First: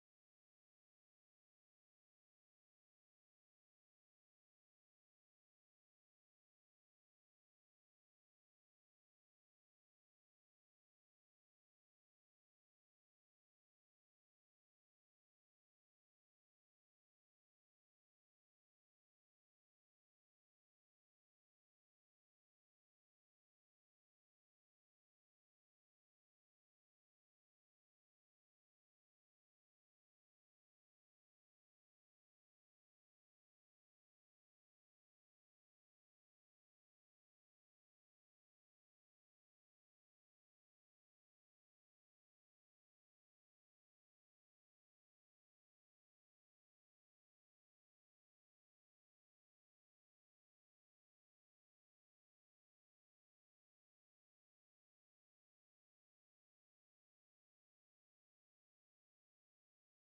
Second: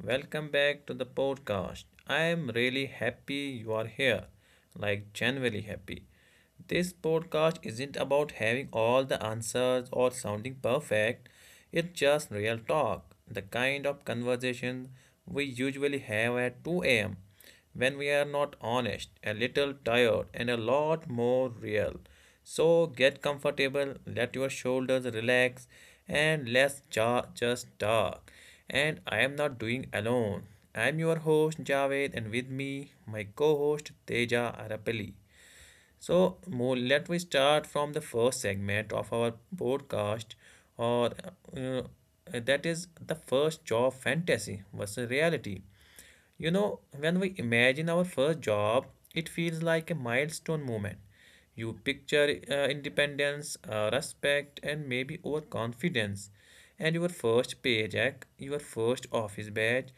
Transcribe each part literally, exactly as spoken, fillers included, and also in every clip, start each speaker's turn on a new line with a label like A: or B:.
A: Welcome back to the podcast. I am really happy you are here. Like genuinely happy. This podcast isn't about having all the answers or sounding perfect, it's just real talk, the kind of conversation we usually have at two a m when we are not honest, a little tired, and a lot more real. So get comfortable, let your shoulders relax, and let's ja- just talk. And I am not doing alone. I am your host Javed, and with me, my co host Teja Arapali. So, more, let we start from the first segment of our podcast, or uh, that is the first job fantasy versus reality. You know, when we imagine our first job, it feels like a milestone moment. You picture uh, independence, uh, respect, and maybe overconfidence. And your first paycheck, your first office badge,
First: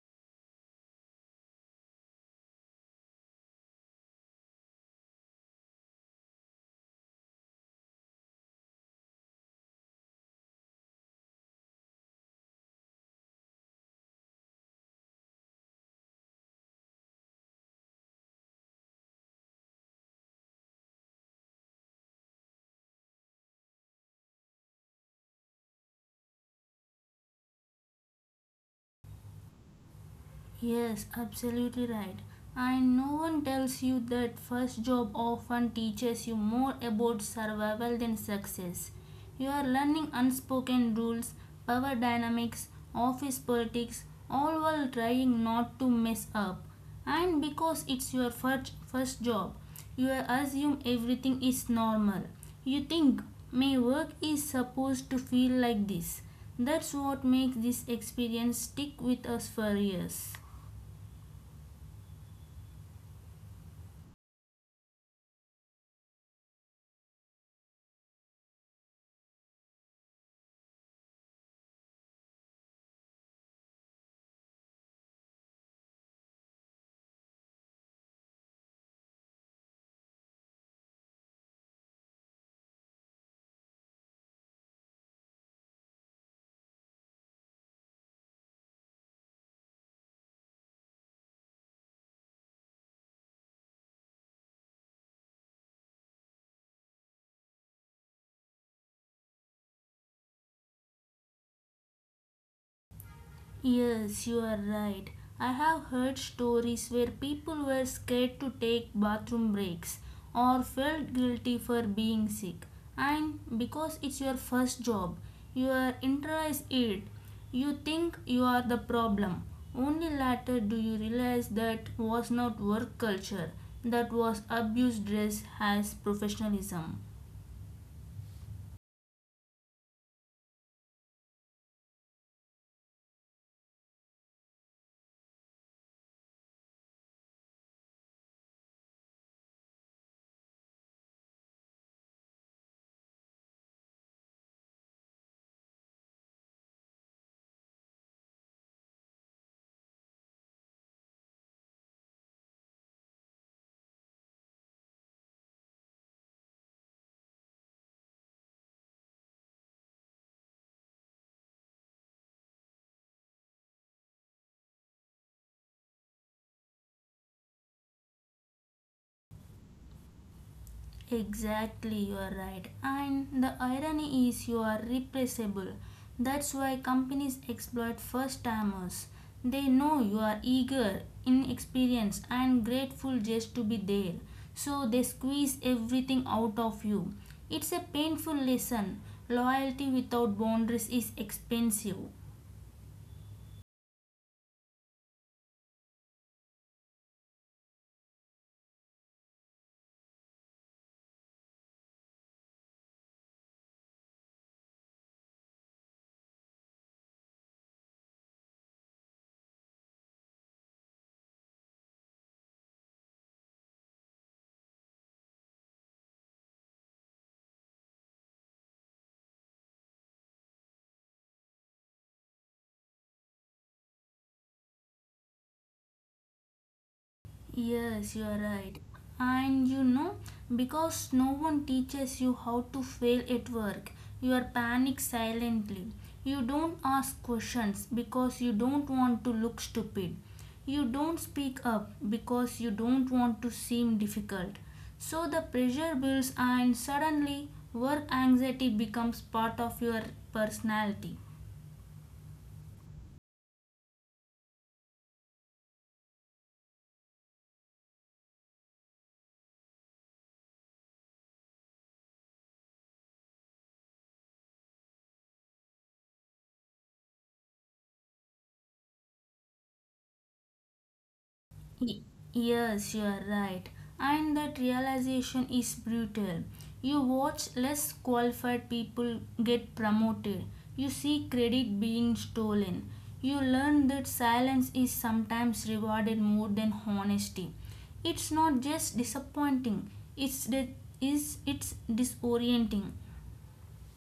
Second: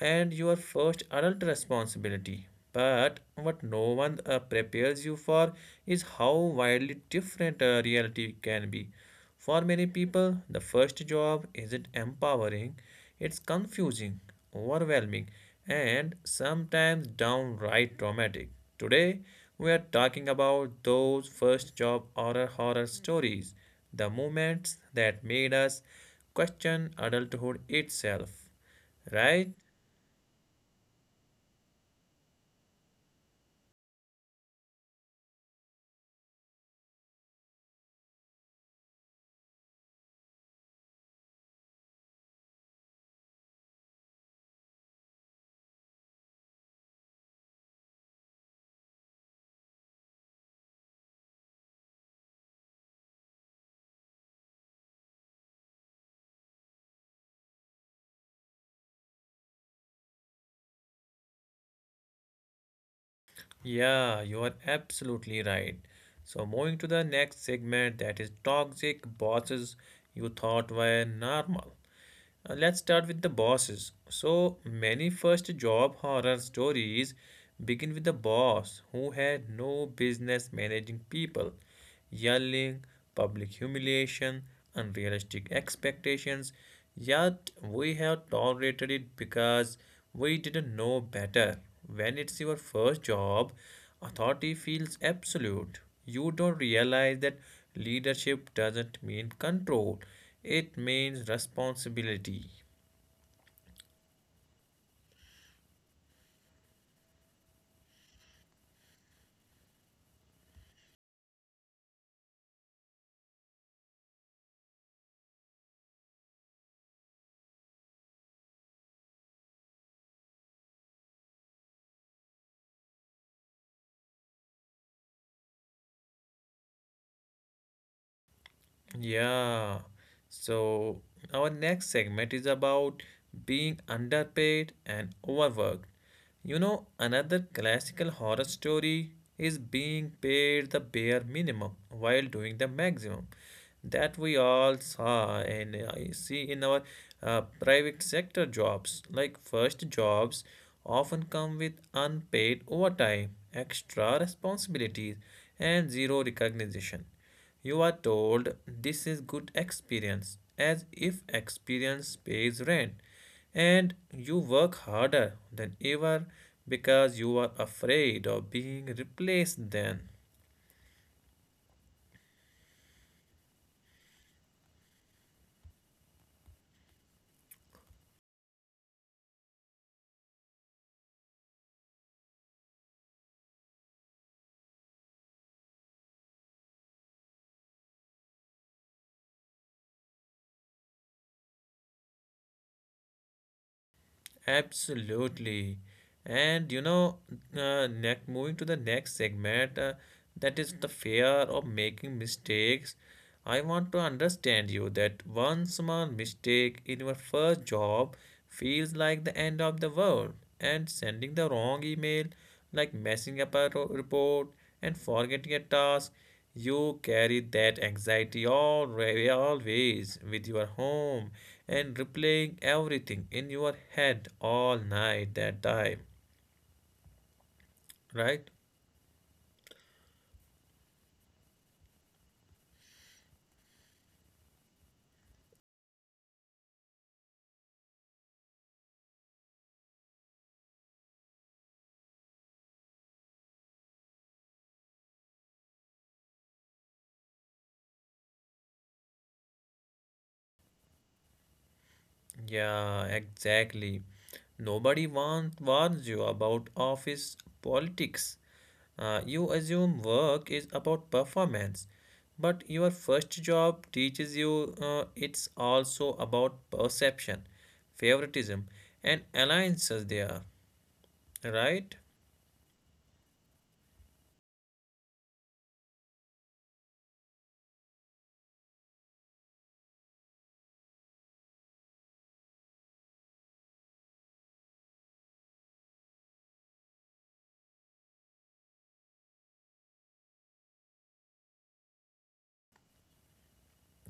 A: and your first adult responsibility. But what no one uh, prepares you for is how widely different uh, reality can be. For many people, the first job isn't empowering, it's confusing, overwhelming, and sometimes downright traumatic. Today, we are talking about those first job horror horror stories, the moments that made us question adulthood itself. Right?
B: Yes, absolutely right. And no one tells you that first job often teaches you more about survival than success. You are learning unspoken rules, power dynamics, office politics, all while trying not to mess up. And because it's your first, first job, you assume everything is normal. You think my work is supposed to feel like this. That's what makes this experience stick with us for years.
A: Yeah, you are absolutely right. So, moving to the next segment that is toxic bosses you thought were normal. Uh, let's start with the bosses. So many first job horror stories begin with the boss who had no business managing people. Yelling, public humiliation, unrealistic expectations, yet we have tolerated it because we didn't know better. When it's your first job, authority feels absolute. You don't realize that leadership doesn't mean control. It means responsibility.
B: Yes, you are right. I have heard stories where people were scared to take bathroom breaks or felt guilty for being sick. And because it's your first job, you are internalize it. You think you are the problem. Only later do you realize that was not work culture, that was abuse dressed as professionalism.
A: Yeah. So our next segment is about being underpaid and overworked. You know, another classical horror story is being paid the bare minimum while doing the maximum. That we all saw and I see in our uh, private sector jobs. Like first jobs often come with unpaid overtime, extra responsibilities, and zero recognition. You are told this is good experience as if experience pays rent and you work harder than ever because you are afraid of being replaced then.
B: Exactly, you are right. And the irony is, you are replaceable. That's why companies exploit first timers. They know you are eager, inexperienced, and grateful just to be there. So they squeeze everything out of you. It's a painful lesson. Loyalty without boundaries is expensive.
A: Absolutely. And you know, uh, next moving to the next segment, uh, that is the fear of making mistakes. I want to understand you that one small mistake in your first job feels like the end of the world, and sending the wrong email, like messing up a ro- report and forgetting a task, you carry that anxiety already, always with your home and replaying everything in your head all night that time,
B: Yes, you are
A: right?
B: right. And you know, because no one teaches you how to fail at work, you are panic silently. You don't ask questions because you don't want to look stupid. You don't speak up because you don't want to seem difficult. So the pressure builds, and suddenly, work anxiety becomes part of your personality.
A: Yeah, exactly. Nobody want, warns you about office politics. Uh, you assume work is about performance, but your first job teaches you uh, it's also about perception, favoritism, and alliances there, right?
B: Y- Yes, you are right. And that realization is brutal. You watch less qualified people get promoted. You see credit being stolen. You learn that silence is sometimes rewarded more than honesty. It's not just disappointing, it's, de- is, it's disorienting.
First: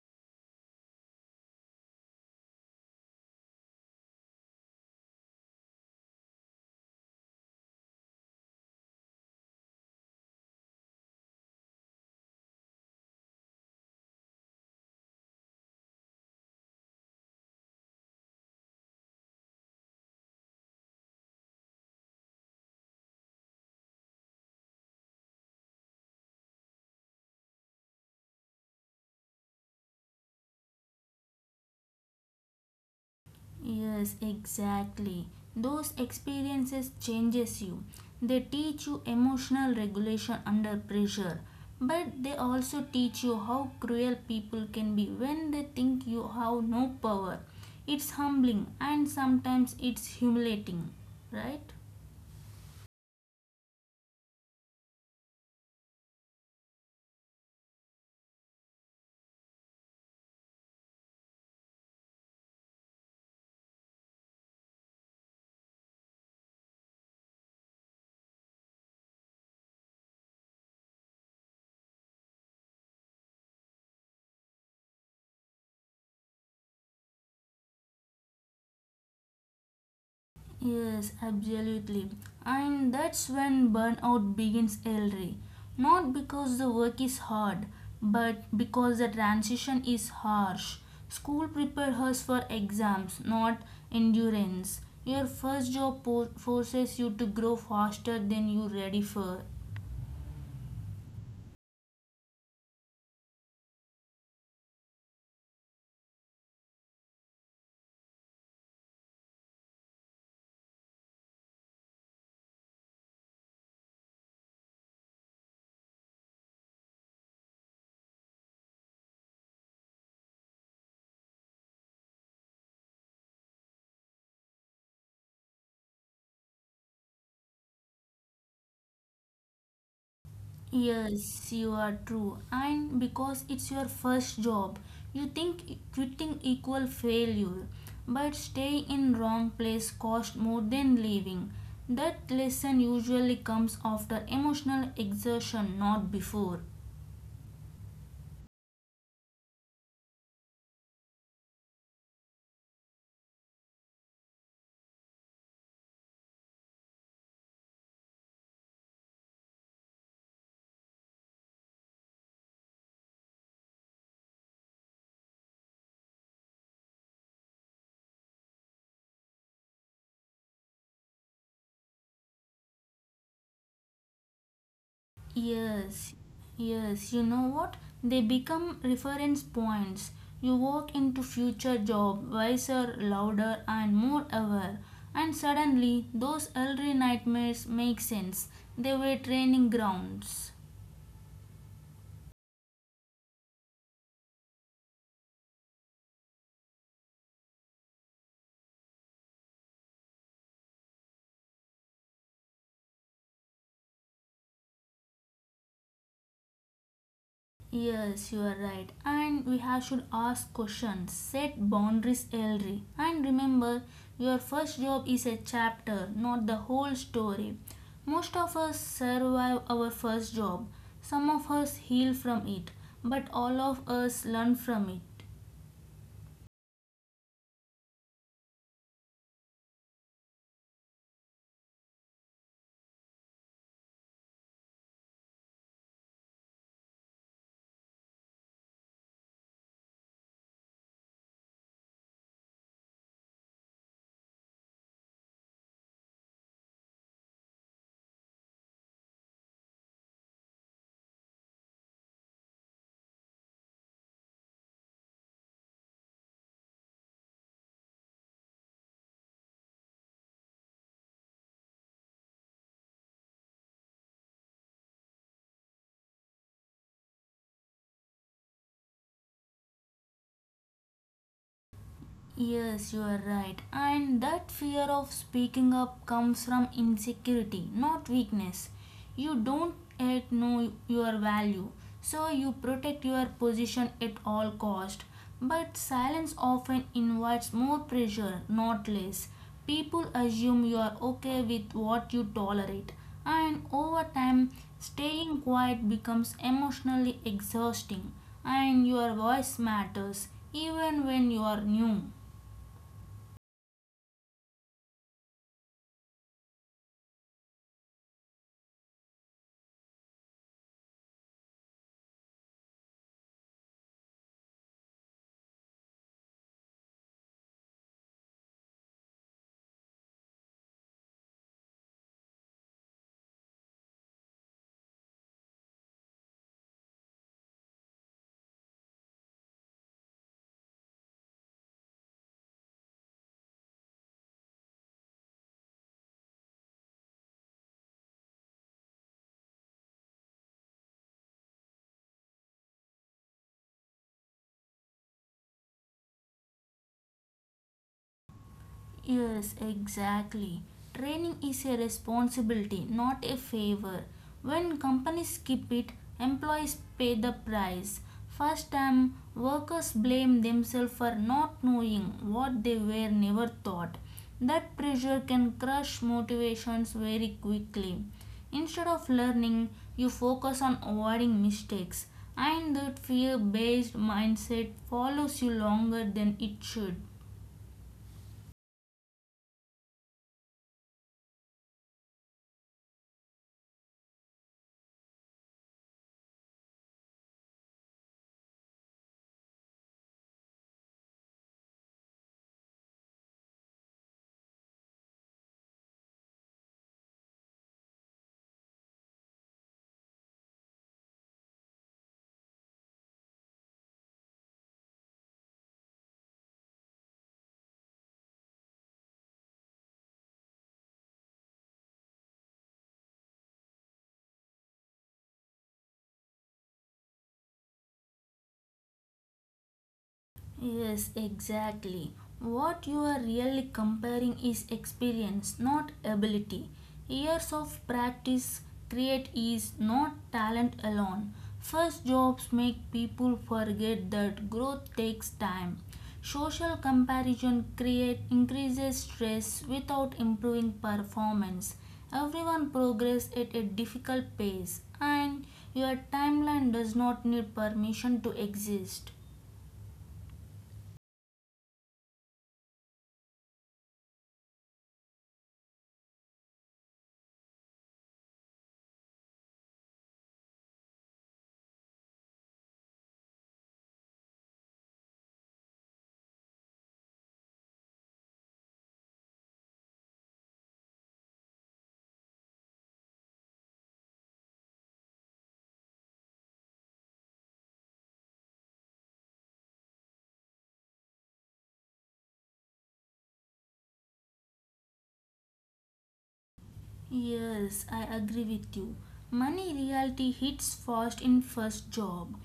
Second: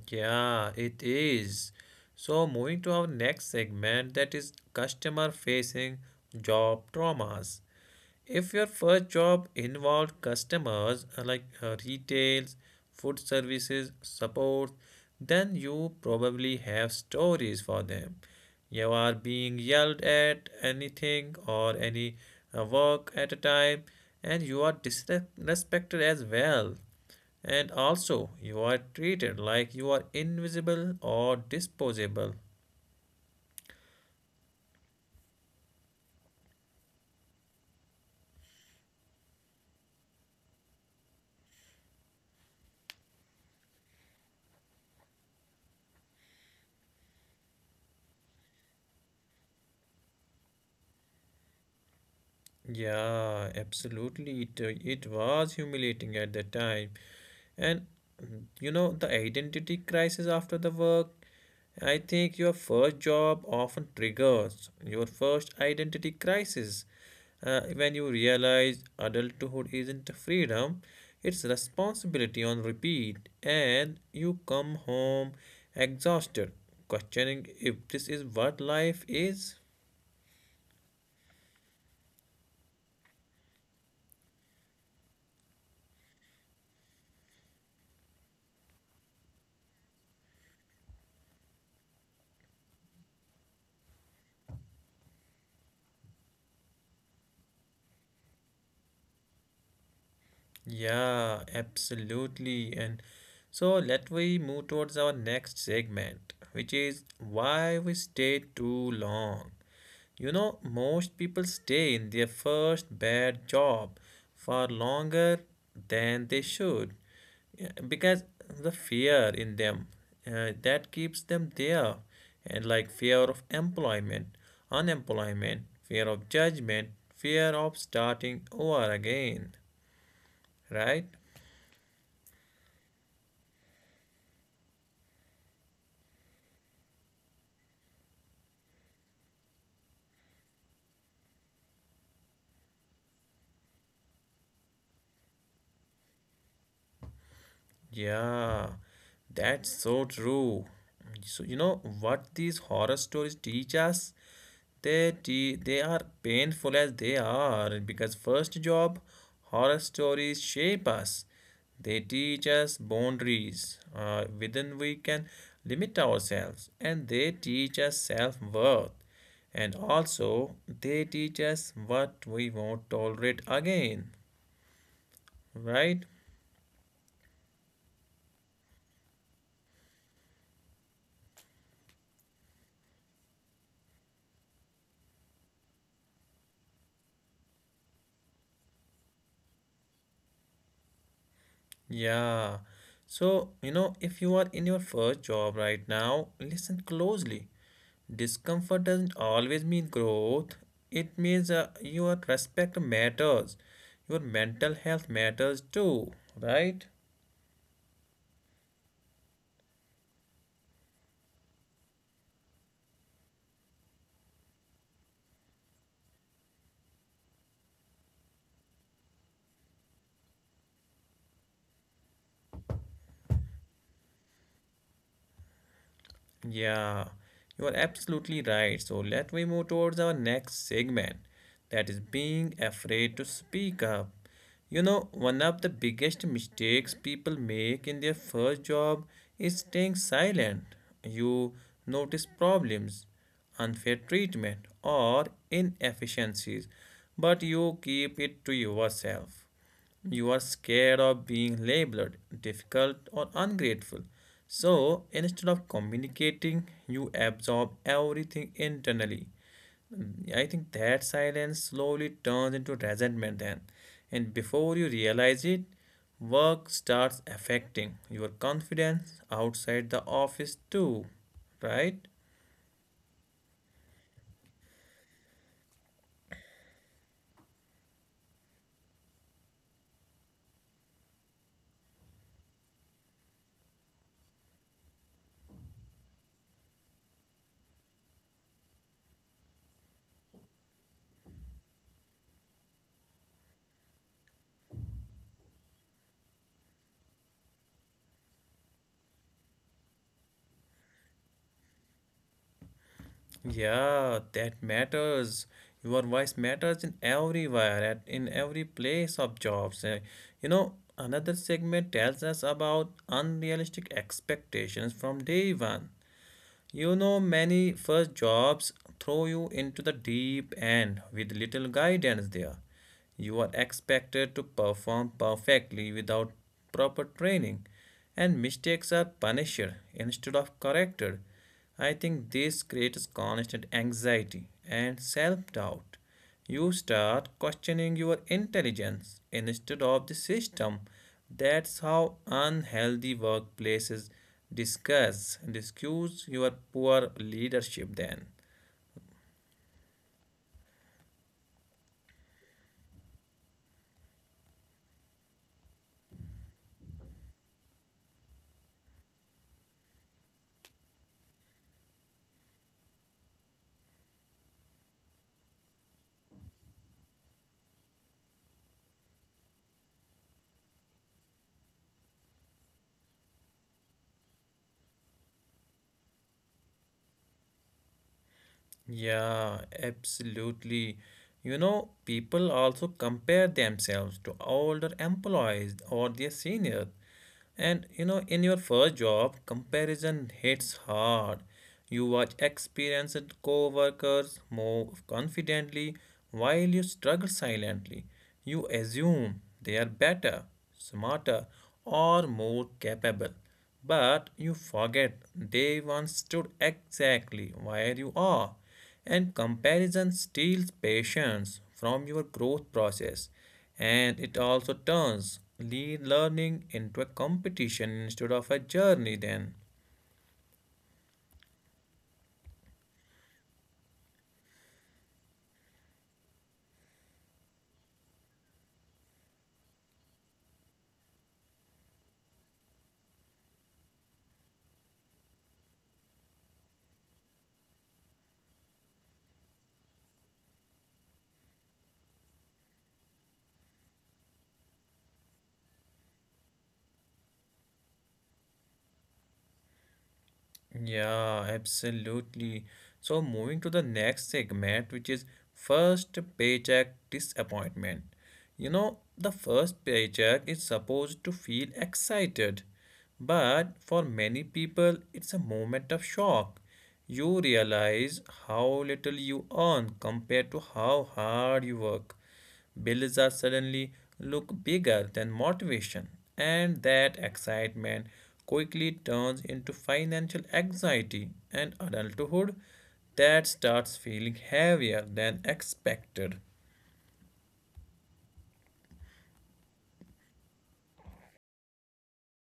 A: Yeah, it is. So, moving to our next segment that is customer facing job traumas. If your first job involved customers uh, like uh, retails, food services, support, then you probably have stories for them. You are being yelled at anything or any uh, work at a time, and you are disrespected as well. And also, you are treated like you are invisible or disposable.
B: Yes, exactly. Those experiences changes you. They teach you emotional regulation under pressure, but they also teach you how cruel people can be when they think you have no power. It's humbling and sometimes it's humiliating, right?
A: Yeah, absolutely. It, uh, it was humiliating at that time. And mm, you know, the identity crisis after the work, I think your first job often triggers your first identity crisis. Uh, when you realize adulthood isn't freedom, it's responsibility on repeat, and you come home exhausted, questioning if this is what life is.
B: Yes, absolutely. And that's when burnout begins early. Not because the work is hard, but because the transition is harsh. School prepares us for exams, not endurance. Your first job po- forces you to grow faster than you're ready for.
A: Yeah, absolutely. And so let we move towards our next segment, which is why we stay too long. You know, most people stay in their first bad job far longer than they should yeah, because the fear in them uh, that keeps them there and like fear of employment, unemployment, fear of judgment, fear of starting over again, right?
B: Yes, you are true. And because it's your first job, you think e- quitting equal failure. But stay in wrong place cost more than leaving. That lesson usually comes after emotional exertion, not before.
A: Yeah, that's so true. So you know what these horror stories teach us? They te- they are painful as they are because first job horror stories shape us. They teach us boundaries uh, within we can limit ourselves, and they teach us self worth. And also, they teach us what we won't tolerate again,
B: Yes,
A: right?
B: yes, you know what? They become reference points. You walk into future job wiser, louder and more aware. And suddenly those early nightmares make sense. They were training grounds.
A: Yeah. So, you know, if you are in your first job right now, listen closely. Discomfort doesn't always mean growth. It means uh, your respect matters. Your mental health matters too, right?
B: Yes, you are right. And we have should ask questions, set boundaries early. And remember, your first job is a chapter, not the whole story. Most of us survive our first job. Some of us heal from it, but all of us learn from it.
A: Yeah. You are absolutely right. So, let we move towards our next segment. That is being afraid to speak up. You know, one of the biggest mistakes people make in their first job is staying silent. You notice problems, unfair treatment, or inefficiencies, but you keep it to yourself. You are scared of being labeled difficult or ungrateful. So instead of communicating, you absorb everything internally. Mm, I think that silence slowly turns into resentment then. And before you realize it, work starts affecting your confidence outside the office too. Right?
B: Yes, you are right. And that fear of speaking up comes from insecurity, not weakness. You don't yet know your value, so you protect your position at all cost. But silence often invites more pressure, not less. People assume you are okay with what you tolerate, and over time, staying quiet becomes emotionally exhausting, and your voice matters even when you are new.
A: Yeah, that matters. Your voice matters in everywhere, at in every place of jobs. Eh, you know, another segment tells us about unrealistic expectations from day one. You know, many first jobs throw you into the deep end with little guidance there. You are expected to perform perfectly without proper training, and mistakes are punished instead of corrected. I think this creates constant anxiety and self doubt. You start questioning your intelligence instead of the system. That's how unhealthy workplaces Discuss, discuss your poor leadership then.
B: Yes, exactly. Training is a responsibility, not a favor. When companies skip it, employees pay the price. First time, workers blame themselves for not knowing what they were never taught. That pressure can crush motivations very quickly. Instead of learning, you focus on avoiding mistakes, and that fear based mindset follows you longer than it should.
A: Yeah, absolutely. You know, people also compare themselves to older employees or their seniors. And you know, in your first job, comparison hits hard. You watch experienced coworkers move confidently while you struggle silently. You assume they are better, smarter, or more capable. But you forget they once stood exactly where you are, and comparison steals patience from your growth process and it also turns lead learning into a competition instead of a journey then.
B: Yes, exactly. What you are really comparing is experience, not ability. Years of practice create ease, not talent alone. First jobs make people forget that growth takes time. Social comparison create increases stress without improving performance. Everyone progress at a difficult pace and your timeline does not need permission to exist.
A: Yeah, absolutely. So moving to the next segment, which is first paycheck disappointment. You know, the first paycheck is supposed to feel excited, but for many people, it's a moment of shock. You realize how little you earn compared to how hard you work. Bills are suddenly look bigger than motivation, and that excitement quickly turns into financial anxiety and adulthood that starts feeling heavier than expected.
B: Yes, I agree with you. Money reality hits fast in first job.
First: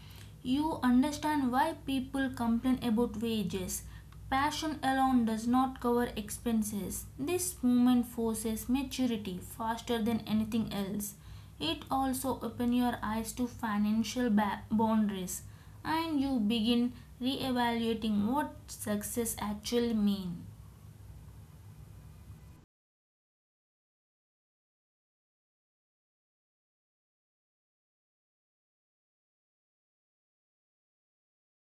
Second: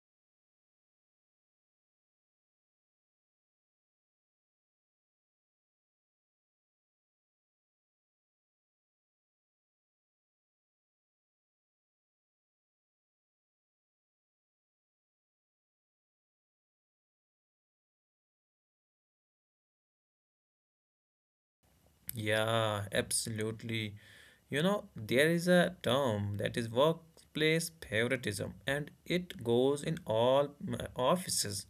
B: You understand why people complain about wages. Passion alone does not cover expenses. This moment forces maturity faster than anything else. It also opens your eyes to financial ba- boundaries and you begin reevaluating what success actually means.
A: Yeah, absolutely. You know, there is a term that is workplace favoritism, and it goes in all mm, offices,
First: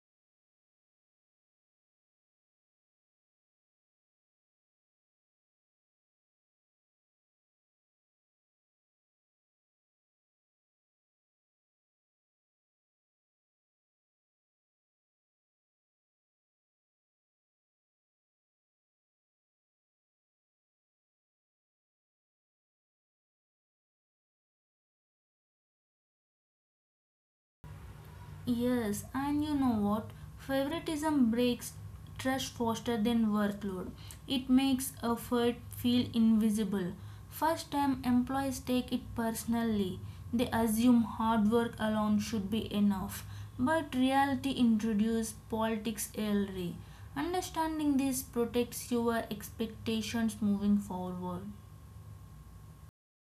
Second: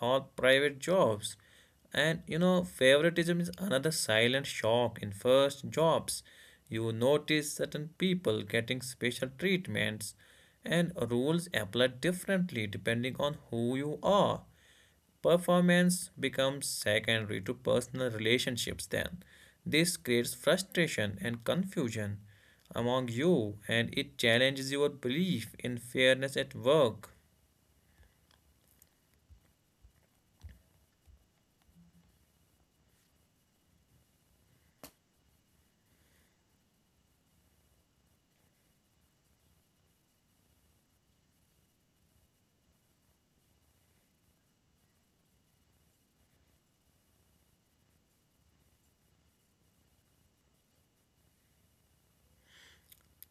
A: all private jobs. And you know, favoritism is another silent shock in first jobs. You notice certain people getting special treatments, and rules apply differently depending on who you are. Performance becomes secondary to personal relationships then. This creates frustration and confusion among you and it challenges your belief in fairness at work.
B: Yes, and you know what? Favoritism breaks trust faster than workload. It makes effort feel invisible. First time employees take it personally. They assume hard work alone should be enough. But reality introduces politics early. Understanding this protects your expectations moving forward.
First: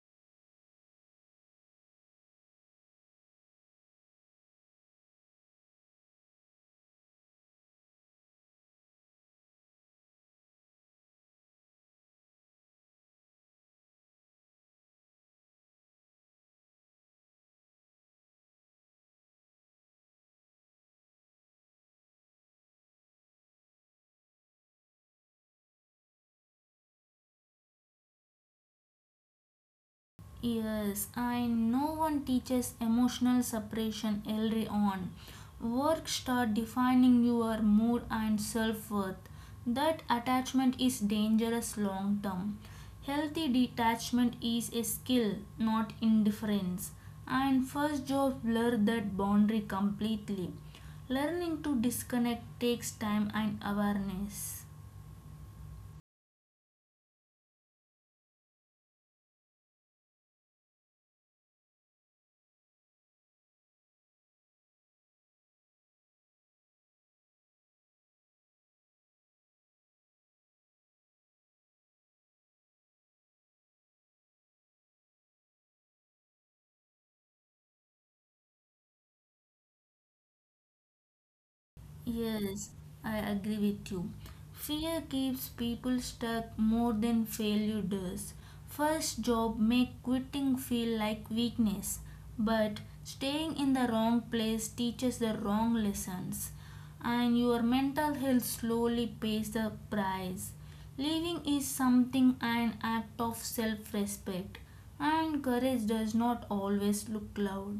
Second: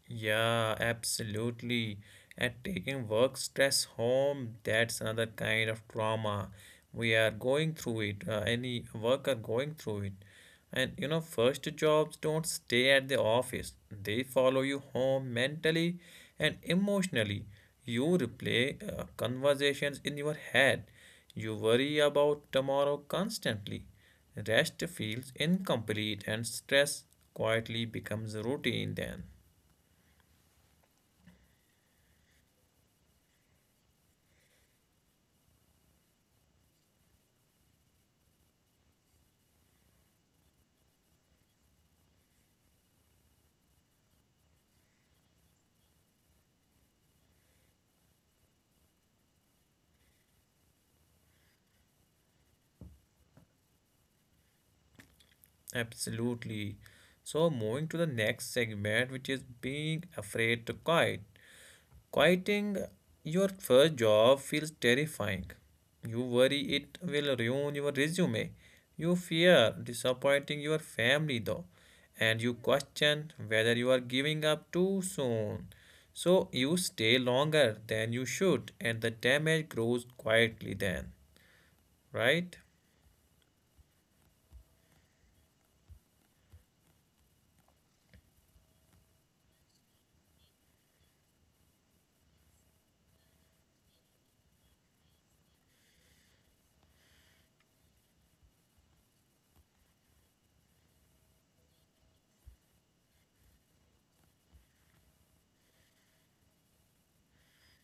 A: Yeah, absolutely. And taking work stress home, that's another kind of trauma. We are going through it, uh, any worker going through it. And you know, first jobs don't stay at the office, they follow you home mentally and emotionally. You replay uh, conversations in your head, you worry about tomorrow constantly. Rest feels incomplete, and stress quietly becomes routine then.
B: Yes, I no one teaches emotional separation early on. Work start defining your mood and self-worth. That attachment is dangerous long term. Healthy detachment is a skill, not indifference. And first job blur that boundary completely. Learning to disconnect takes time and awareness.
A: Absolutely. So moving to the next segment, which is being afraid to quit. Quitting your first job feels terrifying. You worry it will ruin your resume. You fear disappointing your family though, and you question whether you are giving up too soon. So you stay longer than you should, and the damage grows quietly then, right?
B: Yes, I agree with you. Fear keeps people stuck more than failure does. First job make quitting feel like weakness, but staying in the wrong place teaches the wrong lessons, and your mental health slowly pays the price. Leaving is something an act of self-respect, and courage does not always look loud.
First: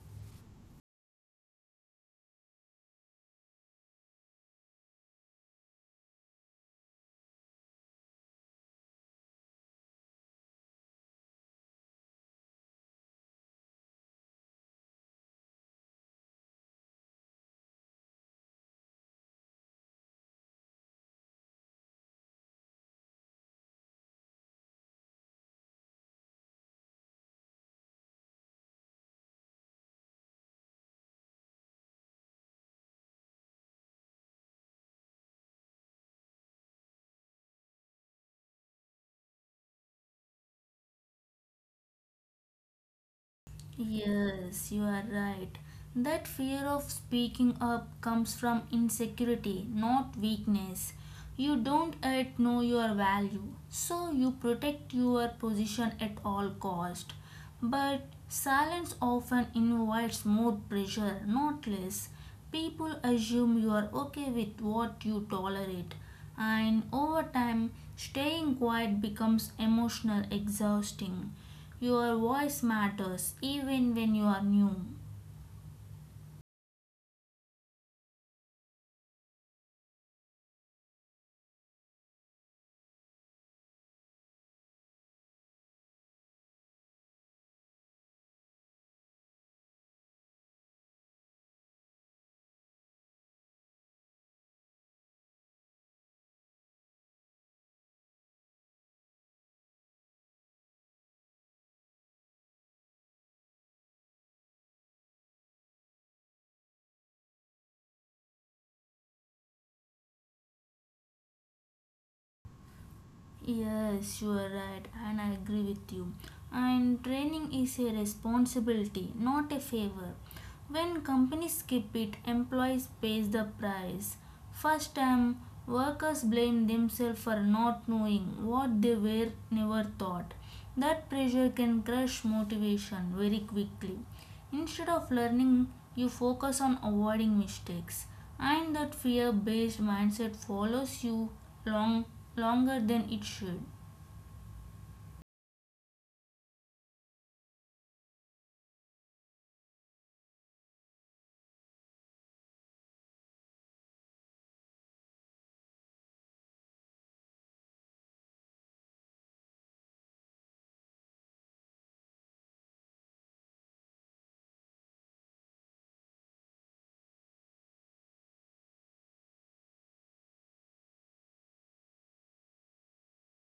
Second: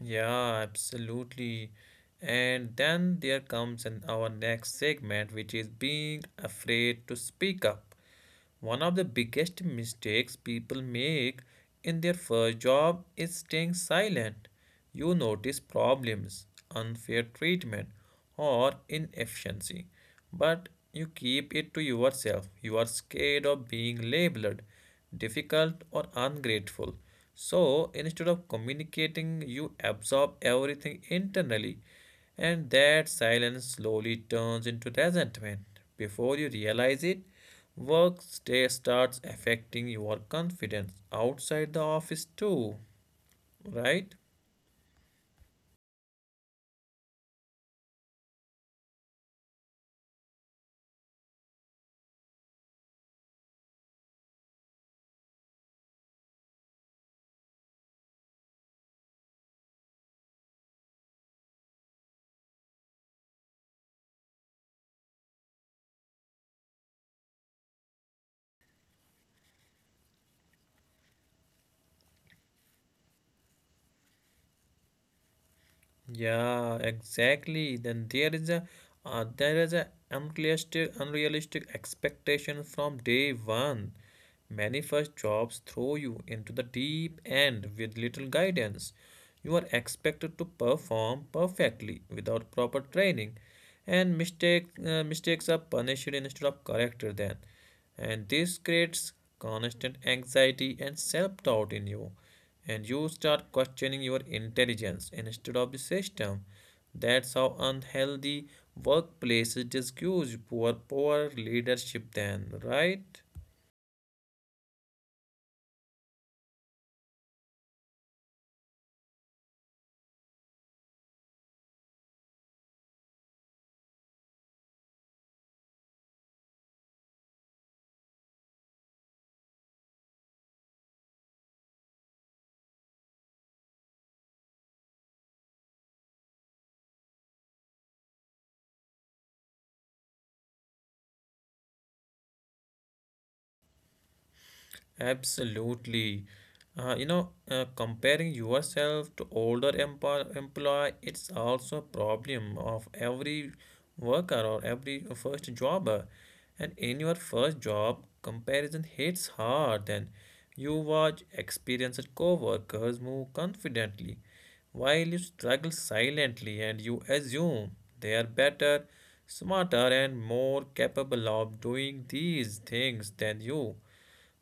A: Yeah, absolutely. And then there comes an, our next segment, which is being afraid to speak up. One of the biggest mistakes people make in their first job is staying silent. You notice problems, unfair treatment, or inefficiency, but you keep it to yourself. You are scared of being labeled difficult or ungrateful. So instead of communicating, you absorb everything internally, and that silence slowly turns into resentment. Before you realize it, work day starts affecting your confidence outside the office too, right?
B: Yes, you are right. That fear of speaking up comes from insecurity, not weakness. You don't yet know your value, so you protect your position at all cost. But silence often invites more pressure, not less. People assume you are okay with what you tolerate, and over time, staying quiet becomes emotional exhausting. Your voice matters even when you are new.
A: Yeah, exactly. Then there is a uh, there is a unrealistic unrealistic expectation from day one. Many first jobs throw you into the deep end with little guidance. You are expected to perform perfectly without proper training, and mistake uh, mistakes are punished instead of corrected then. And this creates constant anxiety and self-doubt in you and you start questioning your intelligence instead of the system. That's how unhealthy workplaces discuss poor, poor leadership, then, right?
B: Yes, you are right, and I agree with you. And training is a responsibility, not a favor. When companies skip it, employees pay the price. First time, workers blame themselves for not knowing what they were never taught. That pressure can crush motivation very quickly. Instead of learning, you focus on avoiding mistakes, and that fear based mindset follows you long, longer than it should.
A: Absolutely. Uh, you know, uh, comparing yourself to older empo- employee, it's also a problem of every worker or every first jobber. And in your first job, comparison hits hard. And you watch experienced coworkers move confidently, while you struggle silently, and you assume they are better, smarter, and more capable of doing these things than you.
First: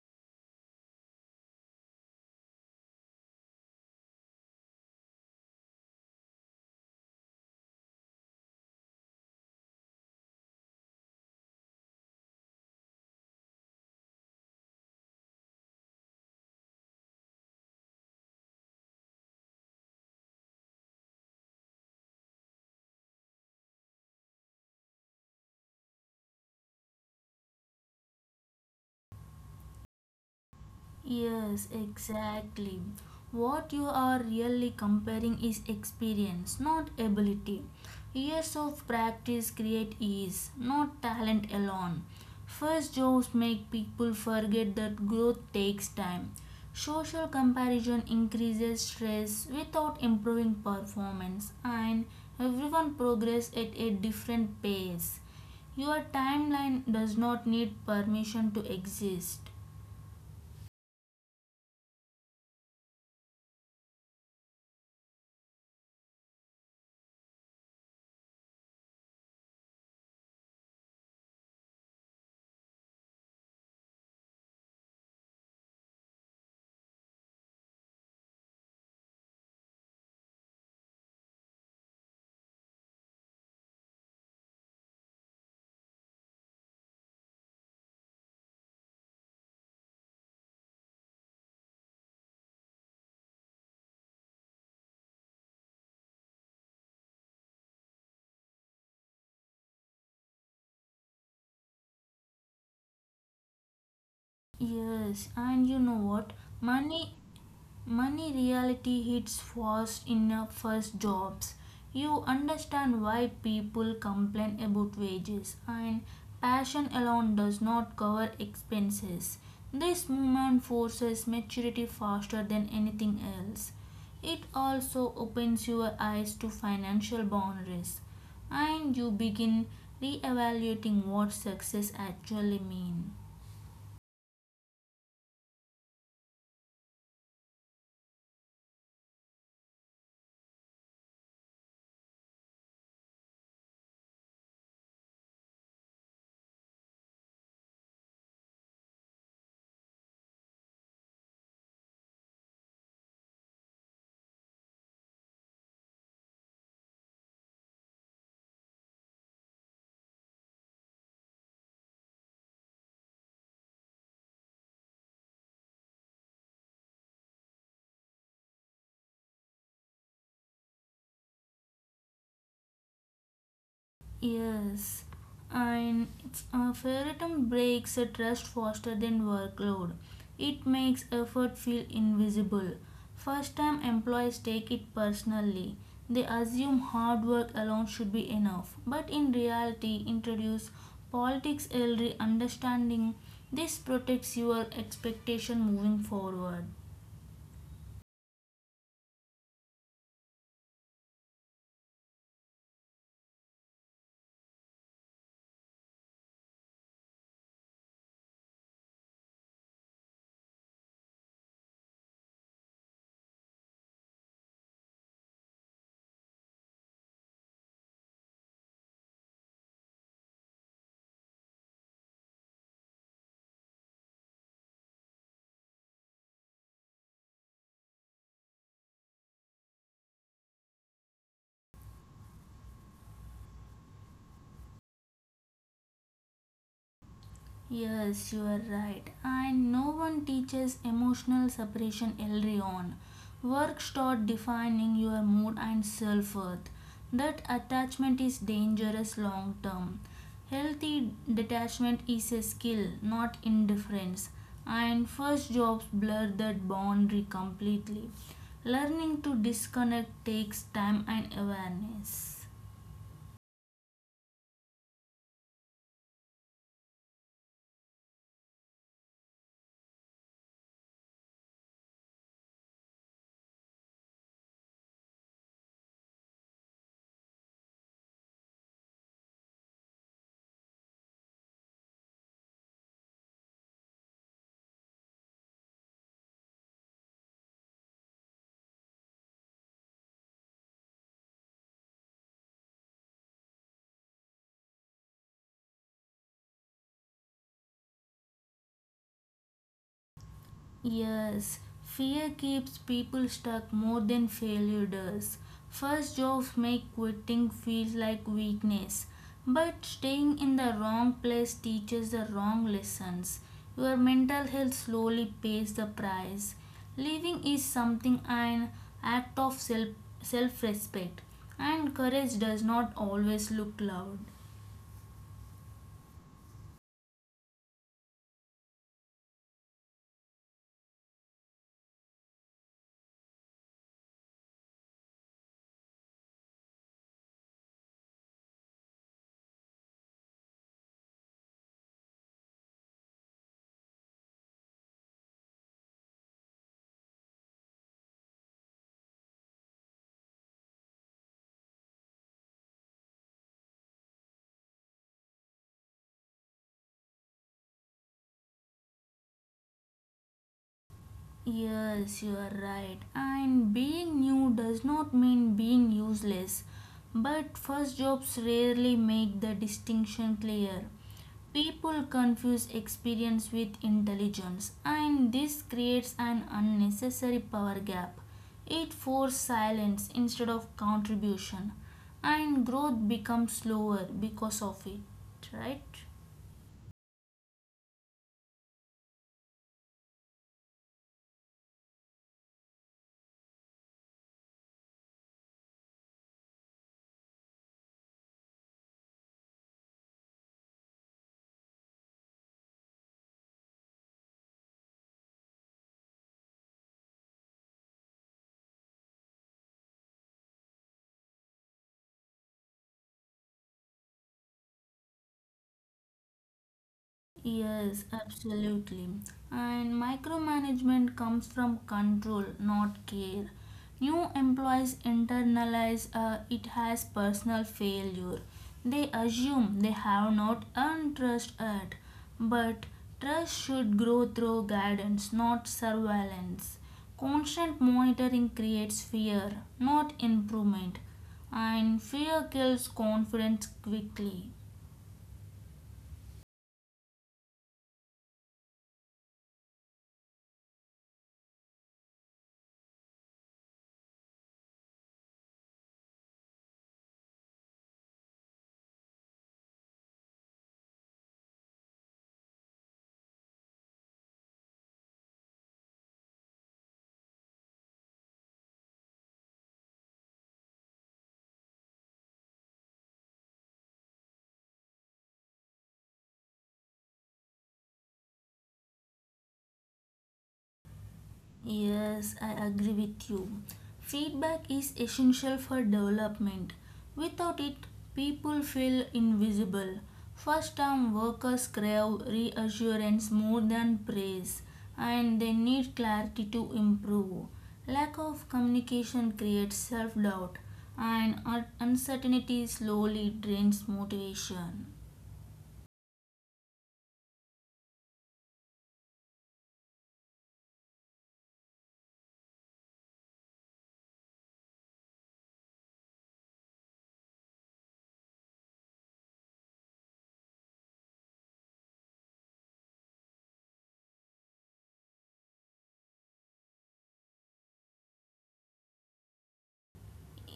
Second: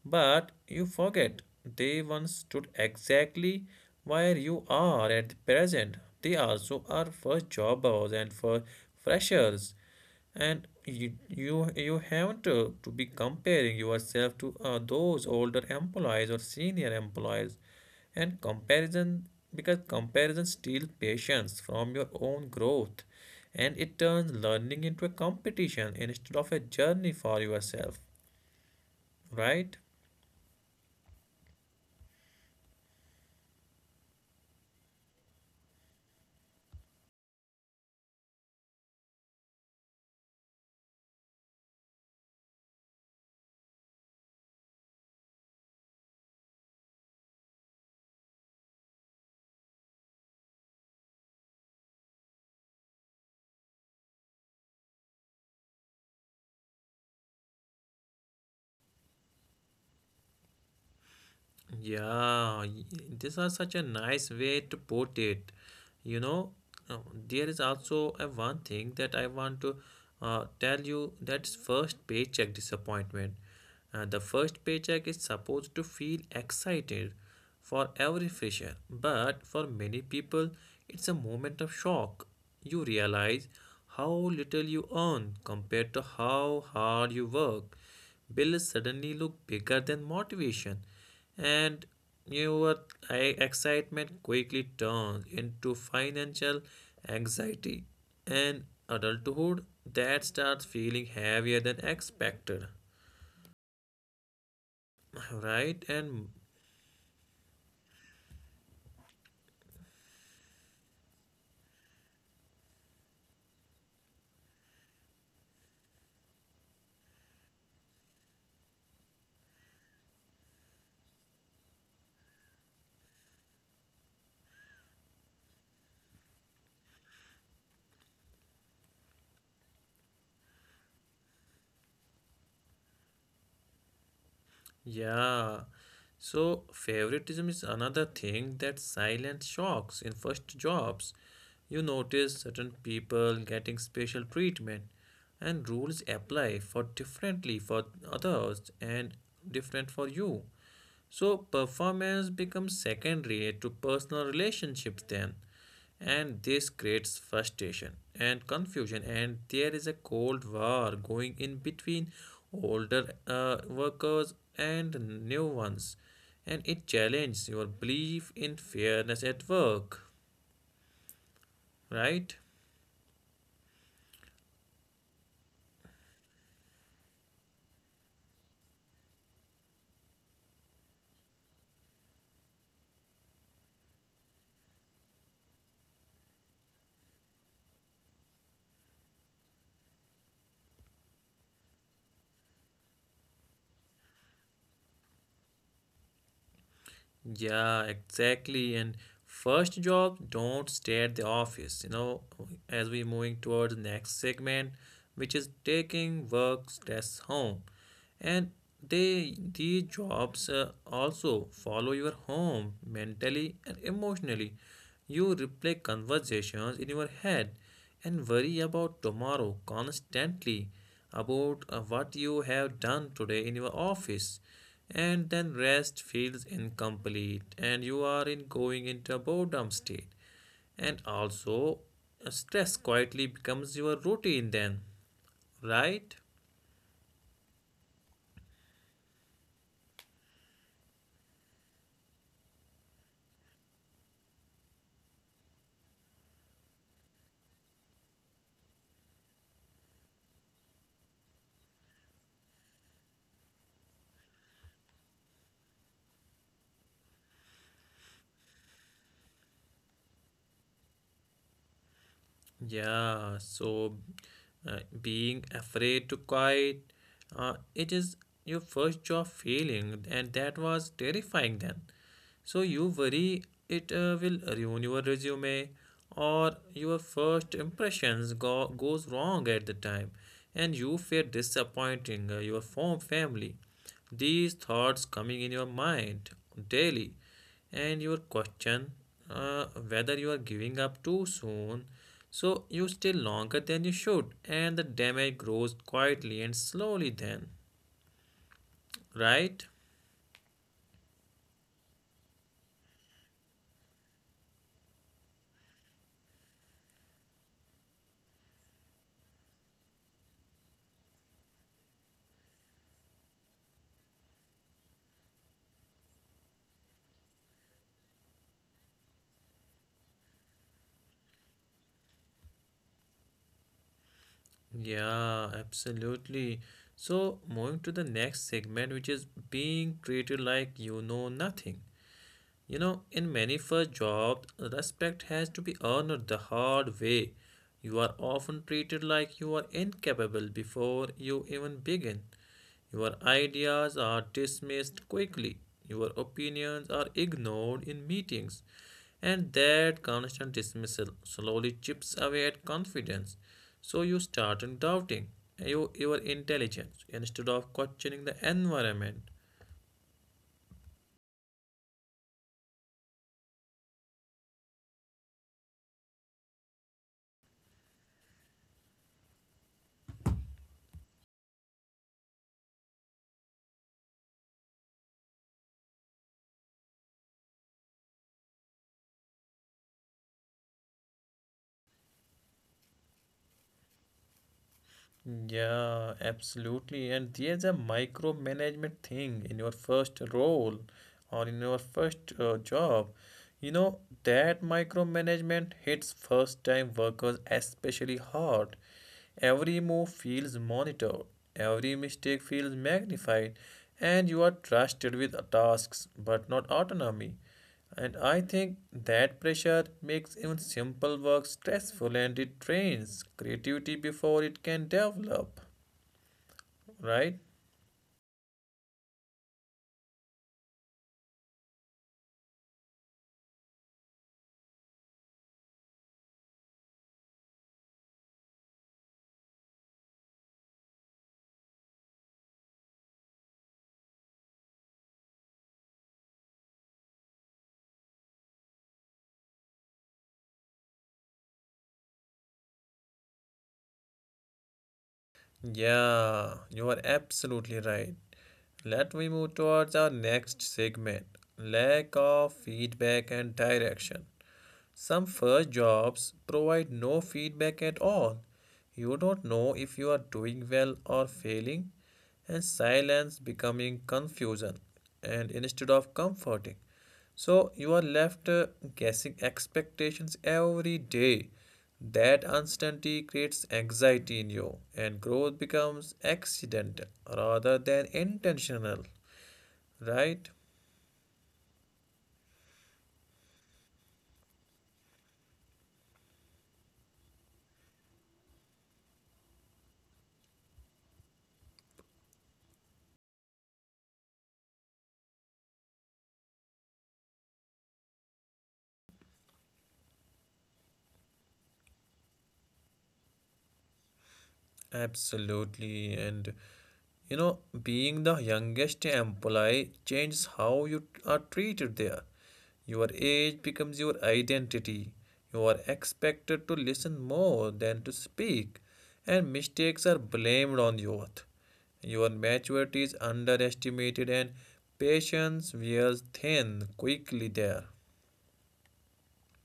A: But you forget they once stood exactly where you are at the present. They also are for jobbers and for freshers, and you you, you haven't to, to be comparing yourself to uh, those older employees or senior employees, and comparison because comparison steals patience from your own growth, and it turns learning into a competition instead of a journey for yourself, right?
B: Yes, exactly. What you are really comparing is experience, not ability. Years of practice create ease, not talent alone. First jobs make people forget that growth takes time. Social comparison increases stress without improving performance, and everyone progress at a different pace. Your timeline does not need permission to exist.
A: Yeah, y- these are such a nice way to put it. You know, uh, there is also a one thing that I want to uh, tell you that's first paycheck disappointment. Uh, the first paycheck is supposed to feel excited for every fresher, but for many people, it's a moment of shock. You realize how little you earn compared to how hard you work. Bill suddenly looked bigger than motivation, and your e- excitement quickly turned into financial anxiety and adulthood that starts feeling heavier than expected, right?
B: Yes,
A: And
B: and you know what? Money money reality hits fast in your first jobs. You understand why people complain about wages and passion alone does not cover expenses. This movement forces maturity faster than anything else. It also opens your eyes to financial boundaries and you begin reevaluating what success actually means.
A: yeah. So favoritism is another thing that silent shocks in first jobs. You notice certain people getting special treatment and rules apply for differently for others and different for you. So performance becomes secondary to personal relationships then, and this creates frustration and confusion, and there is a cold war going in between older uh, workers and new ones, and it challenges your belief in fairness at work, right?
B: Yes, and it's, uh, favoritism breaks a trust faster than workload. It makes effort feel invisible. First time employees take it personally. They assume hard work alone should be enough, but in reality, introduce politics early understanding. This protects your expectation moving forward.
A: Yeah, exactly. And first job, don't stay at the office. You know, as we're moving towards the next segment, which is taking work stress home. And they these jobs uh, also follow your home mentally and emotionally. You replay conversations in your head and worry about tomorrow constantly, about uh, what you have done today in your office, and then rest feels incomplete and you are in going into a boredom state, and also uh, stress quietly becomes your routine then, right?
B: Yes, you are right. And no one teaches emotional separation early on. Work start defining your mood and self worth. That attachment is dangerous long term. Healthy detachment is a skill, not indifference. And first jobs blur that boundary completely. Learning to disconnect takes time and awareness.
A: Yeah, so uh, being afraid to quiet uh, it is your first job feeling and that was terrifying then. So you worry it uh, will ruin your resume or your first impressions go, goes wrong at the time, and you fear disappointing uh, your form family. These thoughts coming in your mind daily, and your question uh, whether you are giving up too soon. So you stay longer than you should and the damage grows quietly and slowly then, right?
B: Yes, fear keeps people stuck more than failure does. First jobs make quitting feel like weakness, but staying in the wrong place teaches the wrong lessons. Your mental health slowly pays the price. Leaving is something an act of self self respect, and courage does not always look loud.
A: Yeah, absolutely. So, moving to the next segment, which is being treated like you know nothing. You know, in many first jobs, respect has to be earned the hard way. You are often treated like you are incapable before you even begin. Your ideas are dismissed quickly. Your opinions are ignored in meetings. And that constant dismissal slowly chips away at confidence. So you start doubting your, your intelligence instead of questioning the environment.
B: Yes, you are right. And being new does not mean being useless. But first jobs rarely make the distinction clear. People confuse experience with intelligence, and this creates an unnecessary power gap. It forces silence instead of contribution, and growth becomes slower because of it, right?
A: Yeah, absolutely. And there's a micromanagement thing in your first role or in your first uh, job. You know, that micromanagement hits first time workers especially hard. Every move feels monitored, every mistake feels magnified, and you are trusted with tasks but not autonomy. And I think that pressure makes even simple work stressful and it trains creativity before it can develop,
B: Yes,
A: right?
B: absolutely. And micromanagement comes from control, not care. New employees internalize uh, it as personal failure. They assume they have not earned trust yet. But trust should grow through guidance, not surveillance. Constant monitoring creates fear, not improvement. And fear kills confidence quickly.
A: Yeah, you are absolutely right. Let me move towards our next segment, lack of feedback and direction. Some first jobs provide no feedback at all. You don't know if you are doing well or failing, and silence becoming confusion and instead of comforting. So you are left uh, guessing expectations every day. That uncertainty creates anxiety in you, and growth becomes accidental rather than intentional, right?
B: Yes, I agree with you. Feedback is essential for development. Without it, people feel invisible. First time workers crave reassurance more than praise, and they need clarity to improve. Lack of communication creates self doubt, and un- uncertainty slowly drains motivation.
A: Absolutely. And you know, being the youngest employee changes how you are treated there. Your age becomes your identity. You are expected to listen more than to speak, and mistakes are blamed on youth. Your maturity is underestimated and patience wears thin quickly there.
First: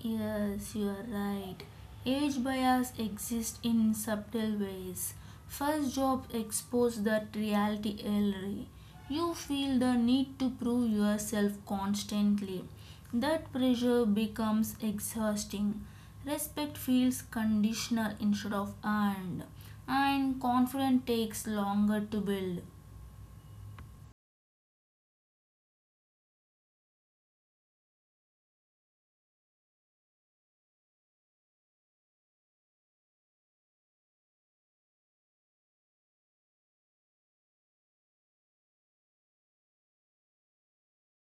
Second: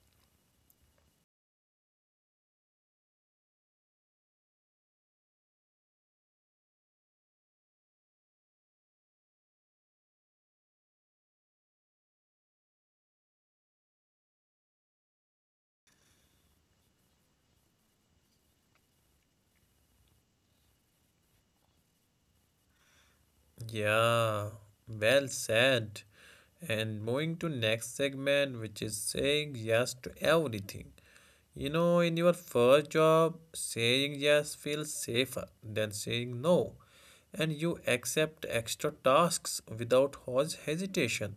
B: Yes, you are right. Age bias exists in subtle ways. First jobs expose that reality early. You feel the need to prove yourself constantly. That pressure becomes exhausting. Respect feels conditional instead of earned, and confidence takes longer to build.
A: Yeah, well said. And moving to next segment, which is saying yes to everything. You know, in your first job, saying yes feels safer than saying no, and you accept extra tasks without hos- hesitation.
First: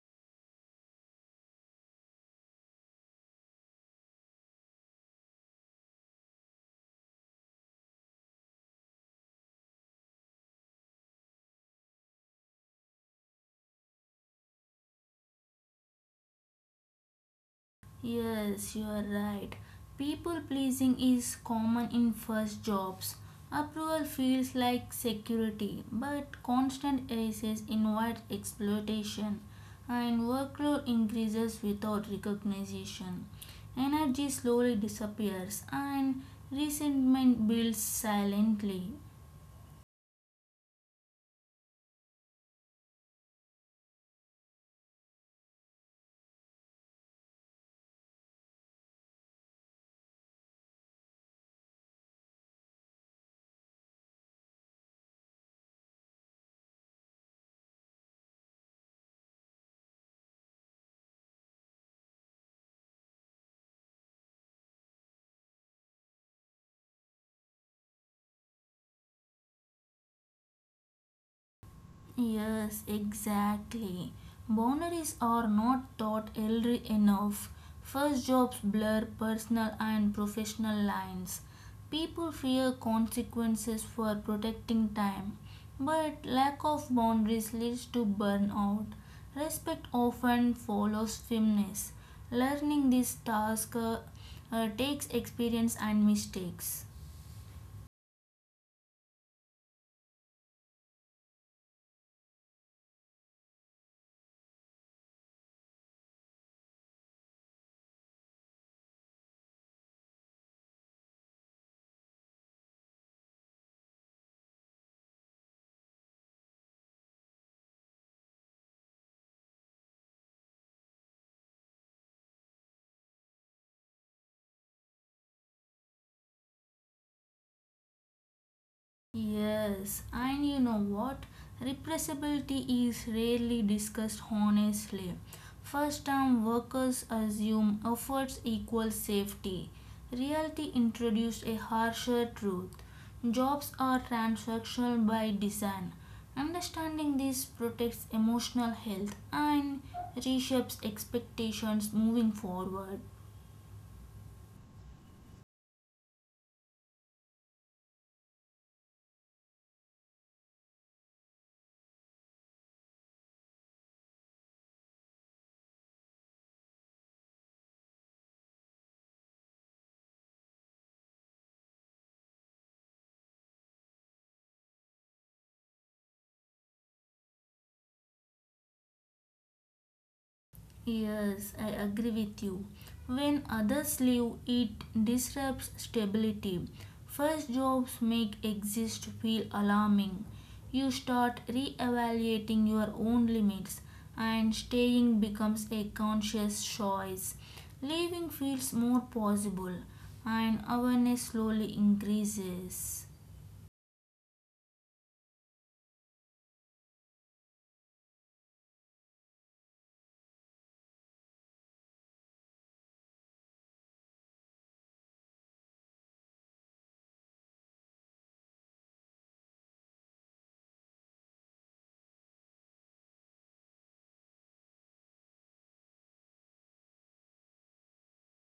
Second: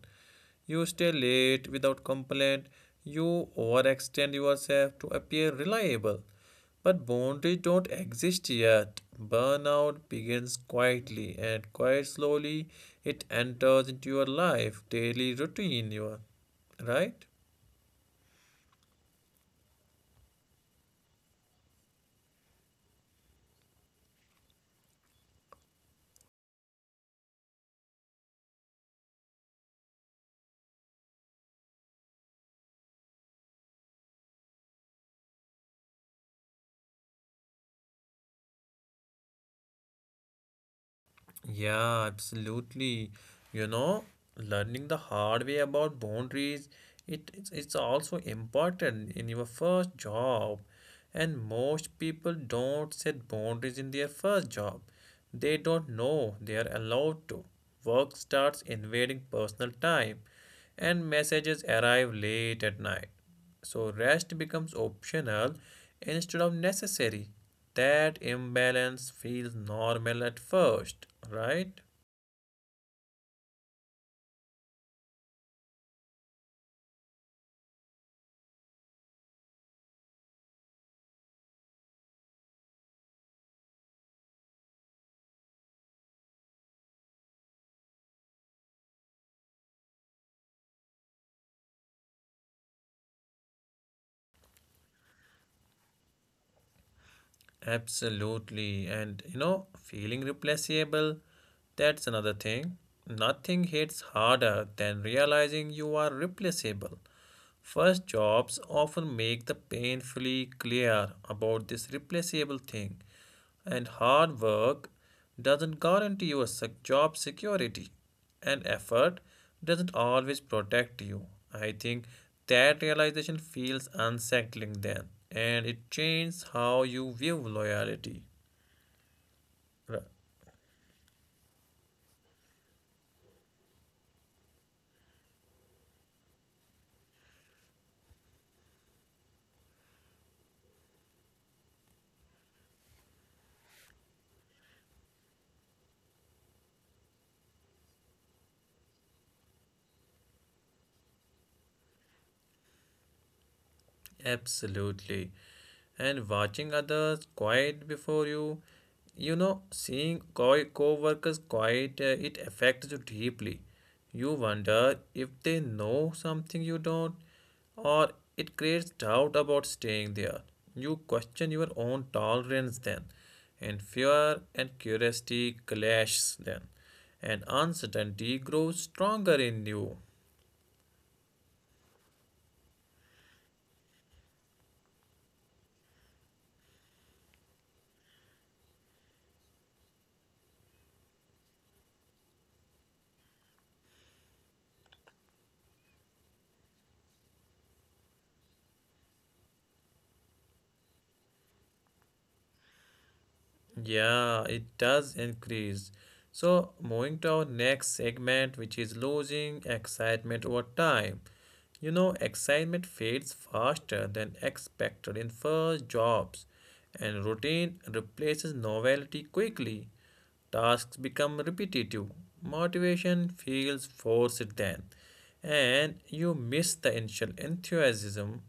A: You stay late without complaint. You overextend yourself to appear reliable. But boundaries don't exist yet. Burnout begins quietly, and quite slowly it enters into your life, daily routine, you are right?
B: Yes, you are right. People pleasing is common in first jobs. Approval feels like security, but constant raises invite exploitation, and workload increases without recognition. Energy slowly disappears, and resentment builds silently.
A: Yeah, absolutely. You know, learning the hard way about boundaries, it, it's, it's also important in your first job. And most people don't set boundaries in their first job. They don't know they are allowed to. Work starts invading personal time, and messages arrive late at night. So rest becomes optional instead of necessary. That imbalance feels normal at first, right?
B: Yes, exactly. Boundaries are not thought early enough. First jobs blur personal and professional lines. People fear consequences for protecting time, but lack of boundaries leads to burnout. Respect often follows firmness. Learning this task uh, uh, takes experience and mistakes.
A: Absolutely. And you know, feeling replaceable, that's another thing. Nothing hits harder than realizing you are replaceable. First jobs often make the painfully clear about this replaceable thing, and hard work doesn't guarantee you a sec- job security, and effort doesn't always protect you. I think that realization feels unsettling then, and it changes how you view loyalty.
B: Yes,
A: Right.
B: and you know what? Repressibility is rarely discussed honestly. First time workers assume efforts equal safety. Reality introduced a harsher truth. Jobs are transactional by design. Understanding this protects emotional health and reshapes expectations moving forward.
A: Absolutely. And watching others quiet before you, you know, seeing co co workers quiet, uh, it affects you deeply. You wonder if they know something you don't, or it creates doubt about staying there. You question your own tolerance then, and fear and curiosity clash then, and uncertainty grows stronger in you.
B: Yes, I agree with you. When others leave, it disrupts stability. First jobs make exist feel alarming. You start reevaluating your own limits, and staying becomes a conscious choice. Leaving feels more possible, and awareness slowly increases.
A: Yeah, it does increase. So, moving to our next segment, which is losing excitement over time. You know, excitement fades faster than expected in first jobs, and routine replaces novelty quickly. Tasks become repetitive, motivation feels forced then, and you miss the initial enthusiasm.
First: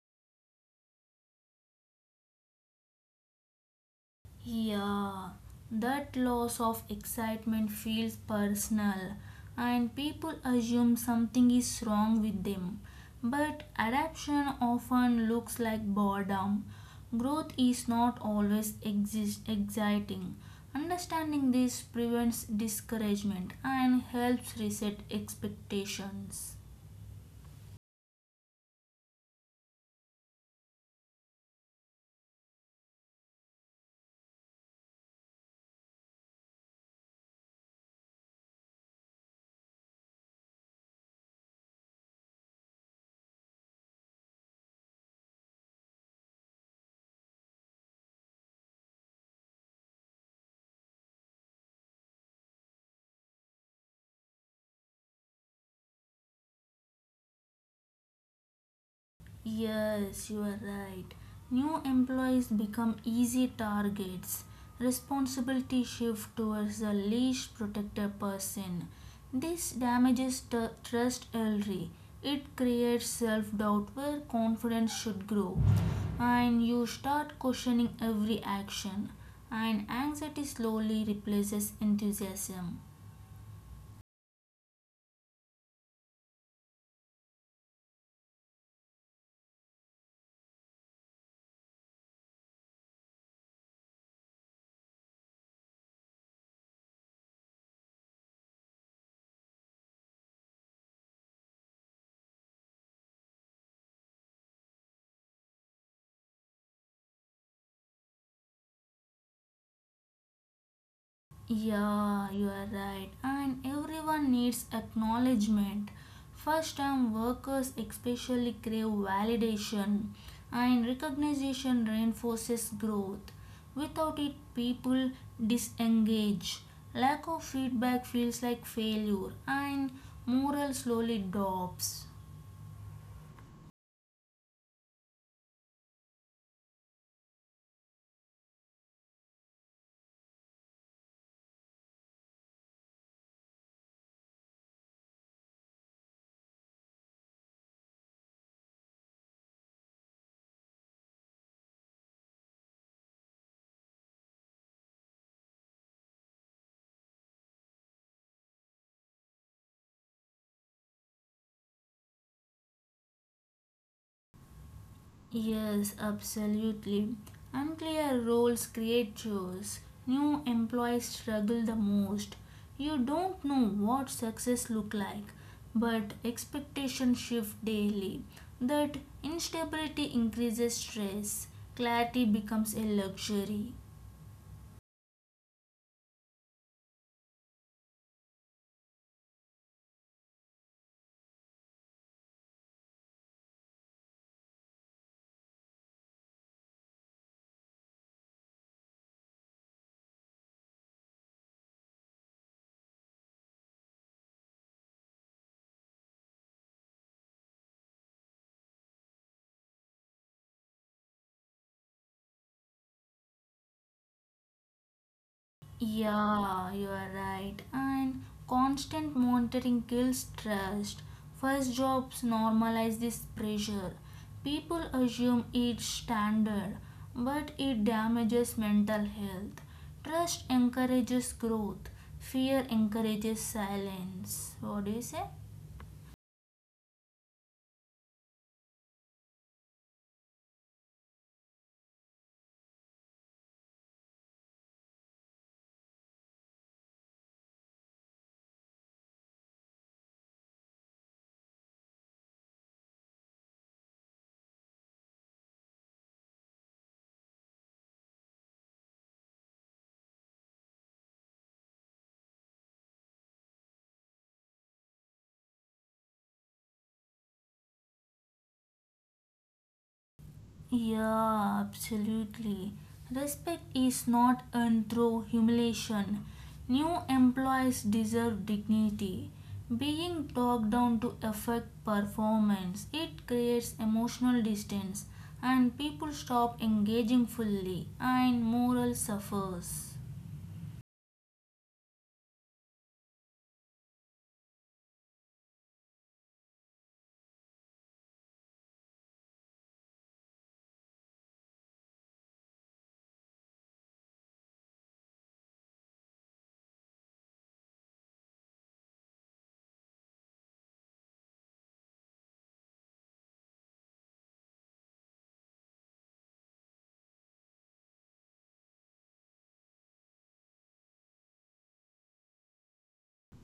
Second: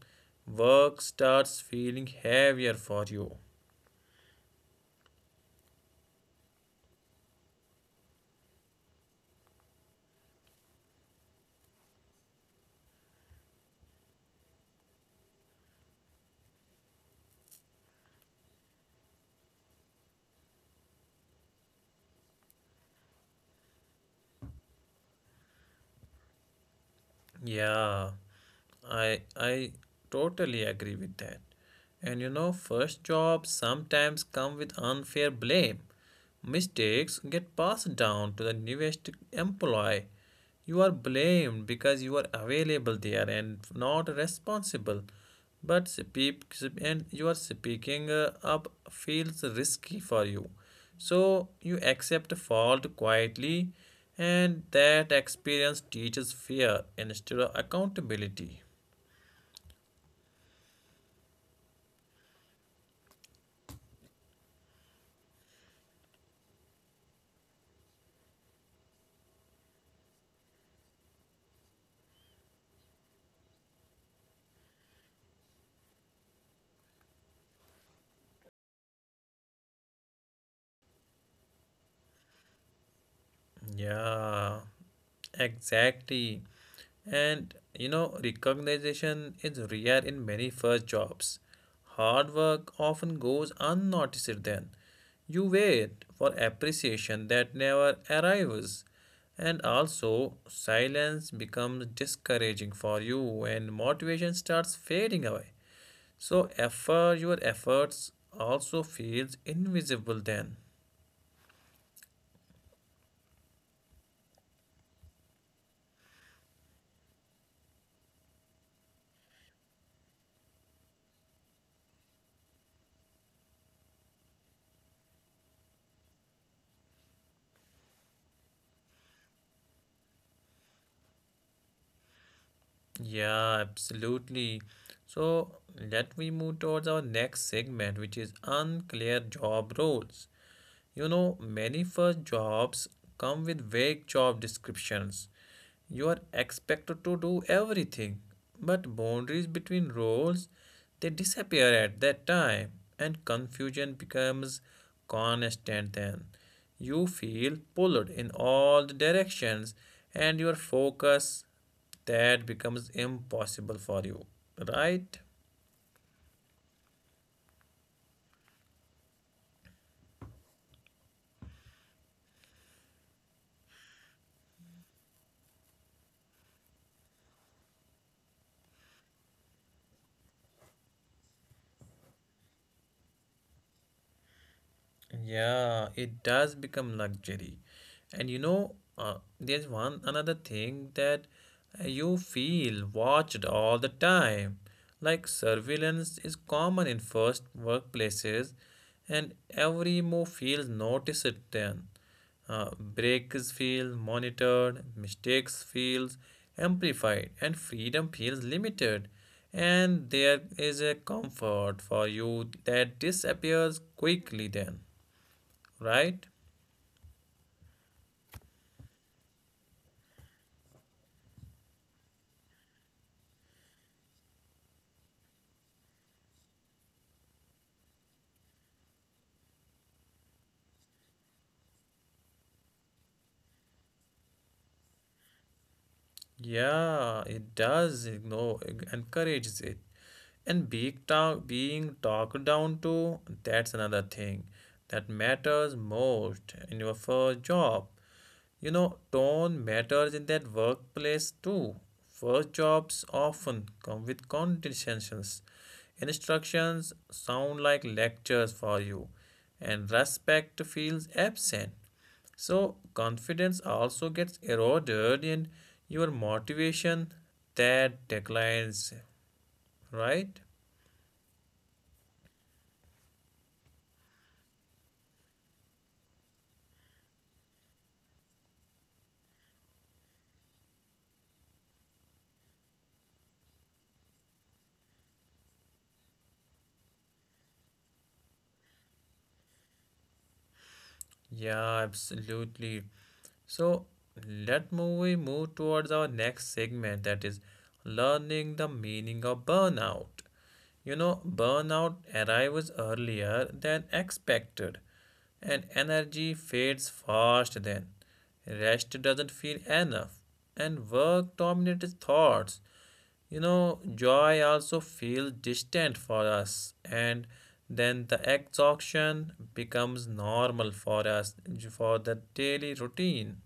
A: Work starts feeling heavier for you.
B: Yeah, that loss of excitement feels personal, and people assume something is wrong with them. But adaptation often looks like boredom. Growth is not always exist- exciting. Understanding this prevents discouragement and helps reset expectations.
A: Yeah, I I totally agree with that. And you know, first jobs sometimes come with unfair blame. Mistakes get passed down to the newest employee. You are blamed because you are available there and not responsible. But speak and you are speaking uh, up feels risky for you. So you accept fault quietly and that experience teaches fear instead of accountability.
B: Yes, you are right. New employees become easy targets. Responsibility shifts towards the least protected person. This damages t- trust early. It creates self doubt where confidence should grow. And you start questioning every action. And anxiety slowly replaces enthusiasm.
A: Yeah, exactly. And you know, recognition is rare in many first jobs. Hard work often goes unnoticed then. You wait for appreciation that never arrives. And also, silence becomes discouraging for you and motivation starts fading away. So effort, your efforts also feels invisible then.
B: Yeah, you are right. And everyone needs acknowledgement. First time workers especially crave validation, and recognition reinforces growth. Without it, people disengage. Lack of feedback feels like failure, and morale slowly drops.
A: Yeah, absolutely. So let we move towards our next segment, which is unclear job roles. You know, many first jobs come with vague job descriptions. You are expected to do everything, but boundaries between roles they disappear at that time, and confusion becomes constant then. You feel pulled in all the directions, and your focus that becomes impossible for you, right?
B: Yes, absolutely. Unclear roles create chores. New employees struggle the most. You don't know what success look like, but expectations shift daily. That instability increases stress. Clarity becomes a luxury.
A: Yeah, it does become luxury. And you know, uh, there's one another thing that uh, you feel watched all the time. Like surveillance is common in first workplaces, and every move feels noticed then. Uh, breaks feel monitored, mistakes feels amplified, and freedom feels limited. And there is a comfort for you that disappears quickly then, right?
B: Yeah, you are right. And constant monitoring kills trust. First jobs normalize this pressure. People assume it's standard, but it damages mental health. Trust encourages growth, fear encourages silence. What do you say?
A: Yeah, it does ignore, encourages it. And being, talk, being talked down to, that's another thing that matters most in your first job. You know, tone matters in that workplace too. First jobs often come with conditions. Instructions sound like lectures for you, and respect feels absent. So, confidence also gets eroded and your motivation that declines, right?
B: Yeah, absolutely. Respect is not earned through humiliation. New employees deserve dignity. Being talked down to affect performance, it creates emotional distance and people stop engaging fully and morale suffers.
A: Yeah, absolutely. So, let we move towards our next segment that is learning the meaning of burnout. You know, burnout arrives earlier than expected, and energy fades fast then. Rest doesn't feel enough, and work dominates thoughts. You know, joy also feels distant for us, and then the exhaustion becomes normal for us for the daily routine.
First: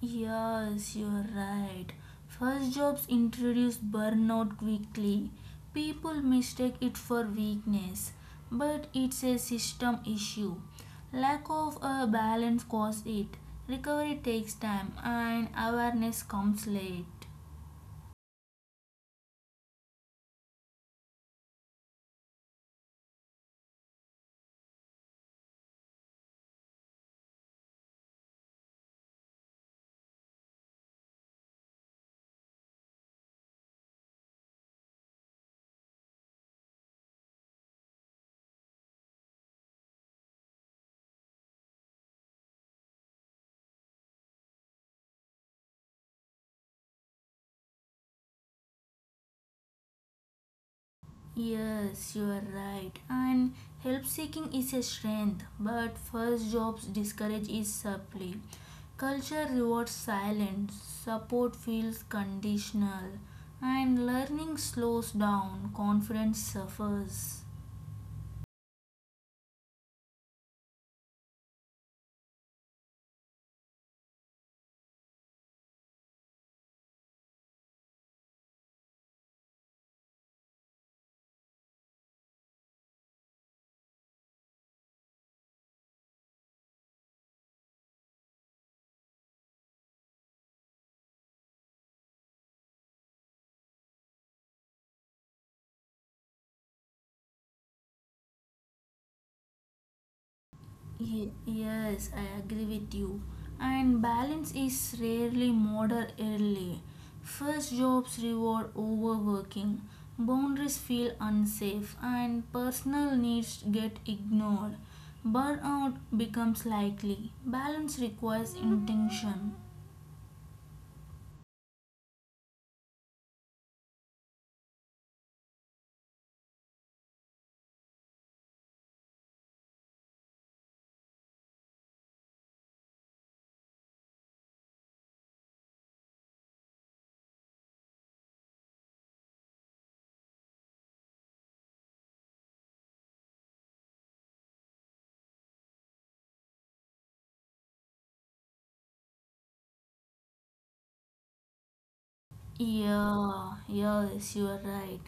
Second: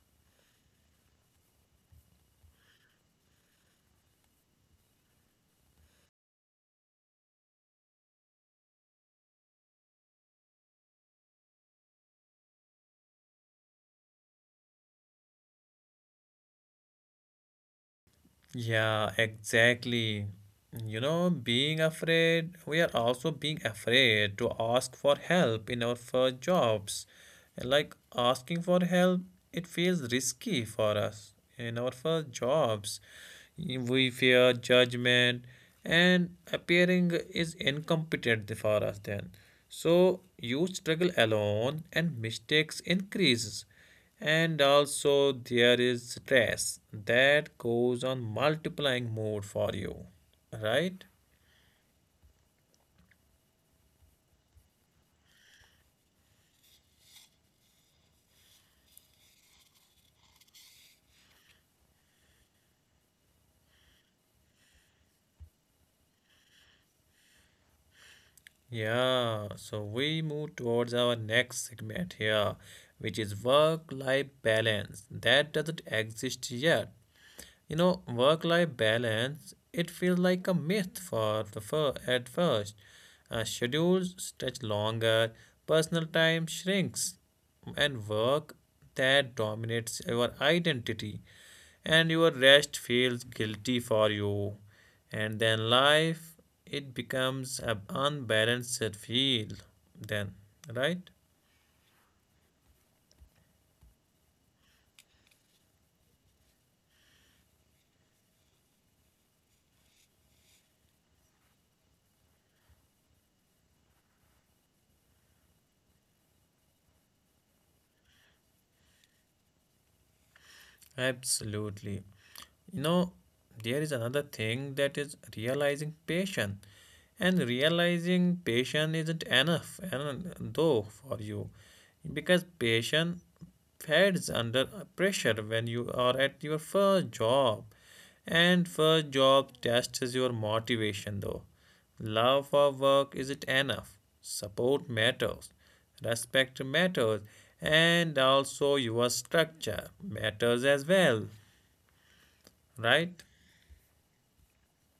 B: Yes, you're right. First jobs introduce burnout quickly. People mistake it for weakness, but it's a system issue. Lack of a balance causes it. Recovery takes time and awareness comes late.
A: Yeah, exactly. You know, being afraid, we are also being afraid to ask for help in our first jobs. And like asking for help, it feels risky for us in our first jobs. Y- We fear judgment and appearing is incompetent for us then. So you struggle alone and mistakes increases. And also, there is stress that goes on multiplying mode for you, right?
B: Yes, you are right. And help seeking is a strength, but first jobs discourage is supply. Culture rewards silence, support feels conditional, and learning slows down, confidence suffers.
A: Yeah, so we move towards our next segment here, which is work life balance that doesn't exist yet. You know, work life balance, it feels like a myth for the fir- at first. Uh, schedules stretch longer, personal time shrinks, and work that dominates our identity, and your rest feels guilty for you, and then life it becomes an unbalanced field then, right?
B: Ye- Yes, I agree with you. And balance is rarely modeled early. First jobs reward overworking, boundaries feel unsafe, and personal needs get ignored. Burnout becomes likely. Balance requires intention.
A: Absolutely. You know, there is another thing that is realizing patience. And realizing patience isn't enough, and though for you, because patience fades under pressure when you are at your first job, and first job tests your motivation. Though, love for work isn't enough. Support matters, respect matters, and also your structure matters as well, right?
B: Yeah, yes, you are right.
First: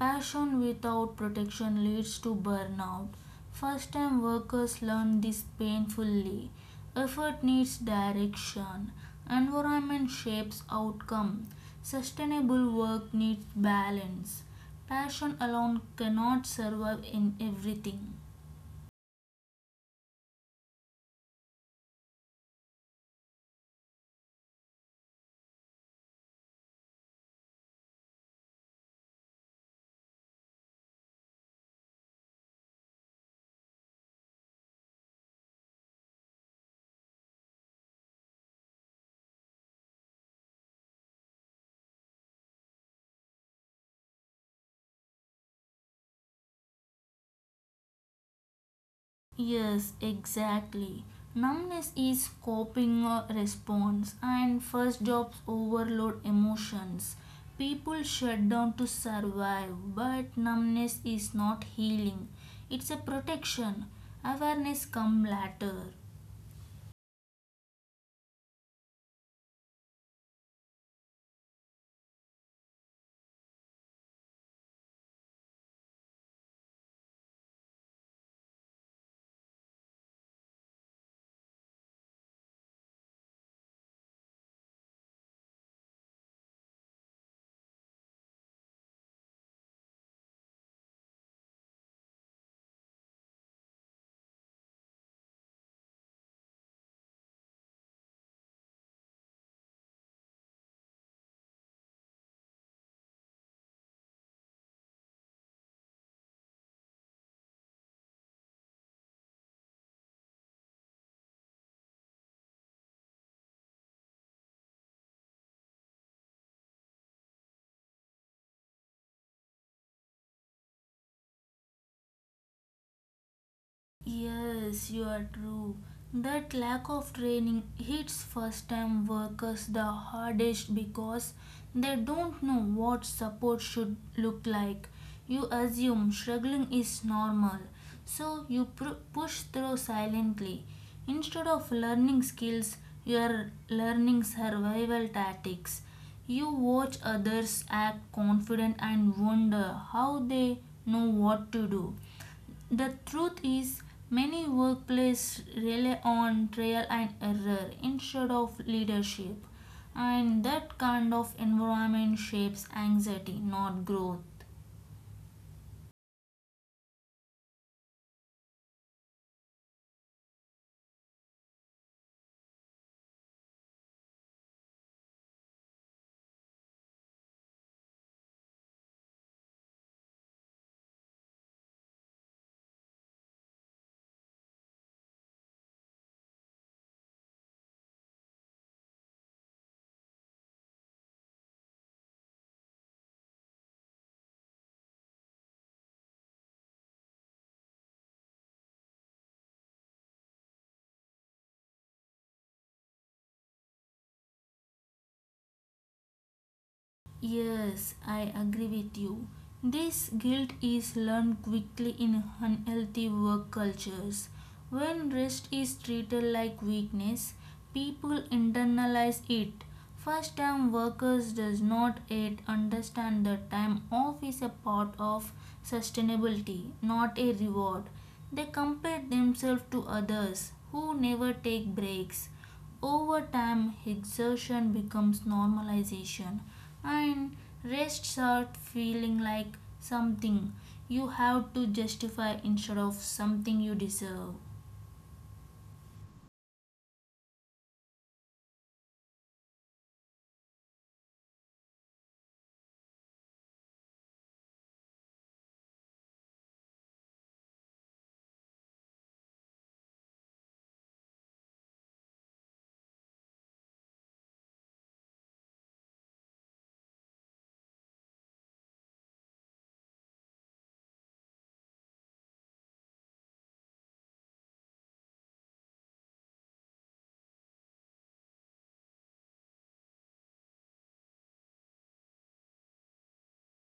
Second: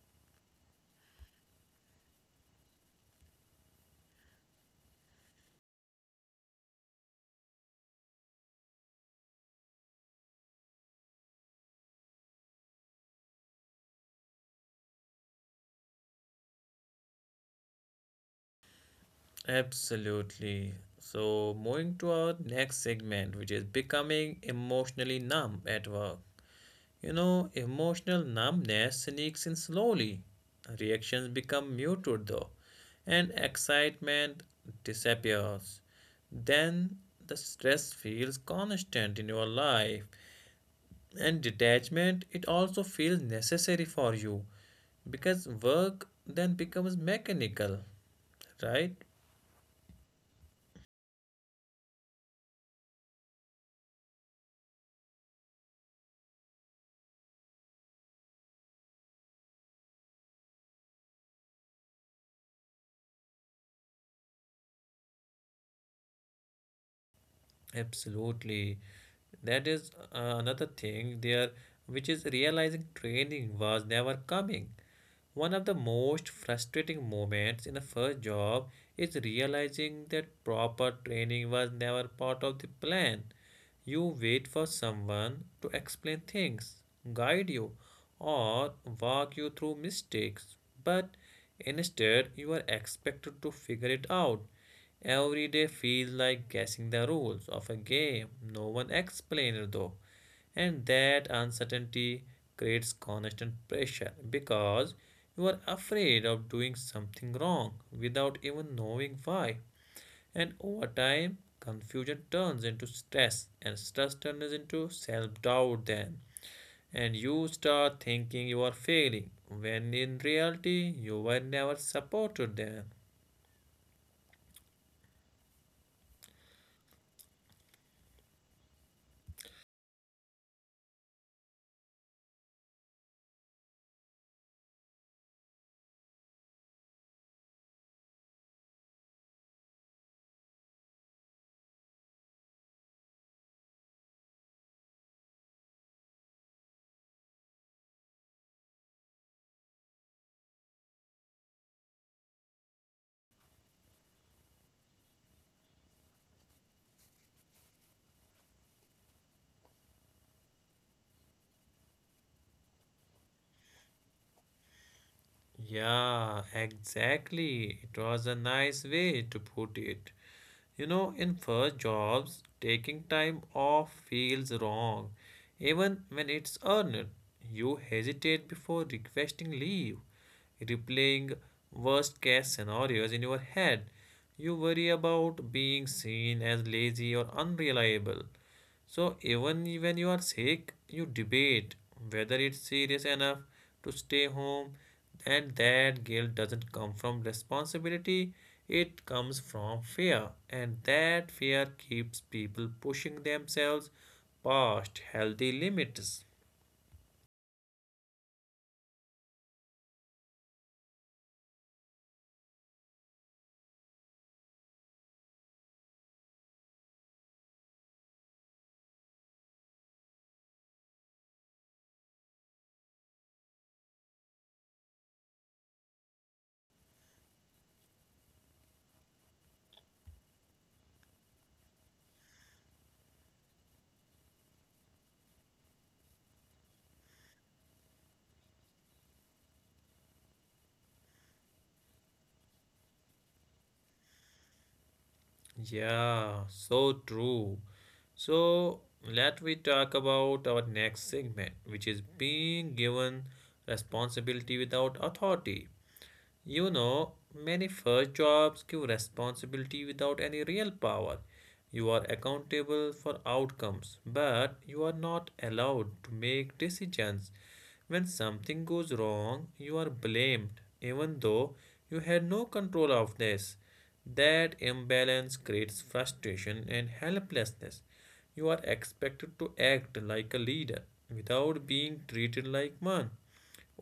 B: Passion without protection leads to burnout. First time workers learn this painfully. Effort needs direction. Environment shapes outcome. Sustainable work needs balance. Passion alone cannot survive in everything.
A: Absolutely. So, moving to our next segment, which is becoming emotionally numb at work. You know, emotional numbness sneaks in slowly. Reactions become muted though, and excitement disappears. Then the stress feels constant in your life, and detachment it also feels necessary for you because work then becomes mechanical, right?
B: Yes, exactly. Numbness is coping uh, response, and first jobs overload emotions. People shut down to survive, but numbness is not healing, it's a protection. Awareness come later.
A: Absolutely. That is uh, another thing there, which is realizing training was never coming. One of the most frustrating moments in the first job is realizing that proper training was never part of the plan. You wait for someone to explain things, guide you, or walk you through mistakes. But instead, you are expected to figure it out. Every day feels like guessing the rules of a game no one explained, though. And that uncertainty creates constant pressure because you are afraid of doing something wrong without even knowing why. And over time, confusion turns into stress, and stress turns into self doubt, then. And you start thinking you are failing, when in reality, you were never supported then.
B: Yes, you are true. That lack of training hits first time workers the hardest because they don't know what support should look like. You assume struggling is normal, so you pr- push through silently. Instead of learning skills, you are learning survival tactics. You watch others act confident and wonder how they know what to do. The truth is, many workplaces rely on trial and error instead of leadership, and that kind of environment shapes anxiety, not growth.
A: Yeah, exactly. It was a nice way to put it. You know, in first jobs, taking time off feels wrong, even when it's earned. You hesitate before requesting leave, replaying worst case scenarios in your head. You worry about being seen as lazy or unreliable. So even when you are sick, you debate whether it's serious enough to stay home, and that guilt doesn't come from responsibility, it comes from fear, and that fear keeps people pushing themselves past healthy limits.
B: Yes, I agree with you. This guilt is learned quickly in unhealthy work cultures. When rest is treated like weakness, people internalize it. First time workers does not yet understand that time off is a part of sustainability, not a reward. They compare themselves to others who never take breaks over time, exertion becomes normalization, and rest starts feeling like something you have to justify instead of something you deserve.
A: Yeah, so true. So let we talk about our next segment, which is being given responsibility without authority. You know, many first jobs give responsibility without any real power. You are accountable for outcomes, but you are not allowed to make decisions. When something goes wrong, you are blamed, even though you had no control of this. That imbalance creates frustration and helplessness. You are expected to act like a leader without being treated like one.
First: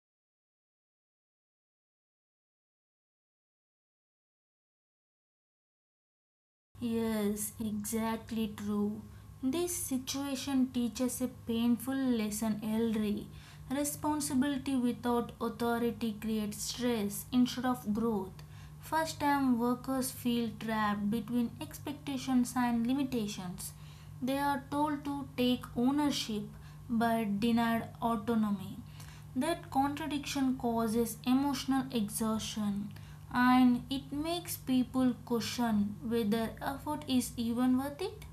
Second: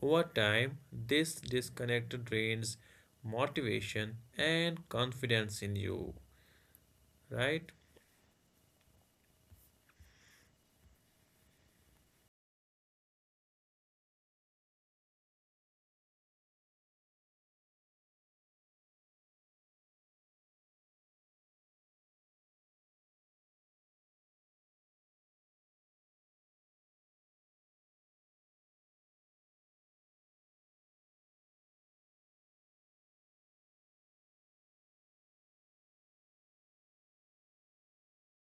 A: Over time, this disconnect drains motivation and confidence in you,
B: Yes,
A: right?
B: exactly true. This situation teaches a painful lesson, Elri. Responsibility without authority creates stress instead of growth. First time workers feel trapped between expectations and limitations. They are told to take ownership but denied autonomy. That contradiction causes emotional exhaustion and it makes people question whether effort is even worth it.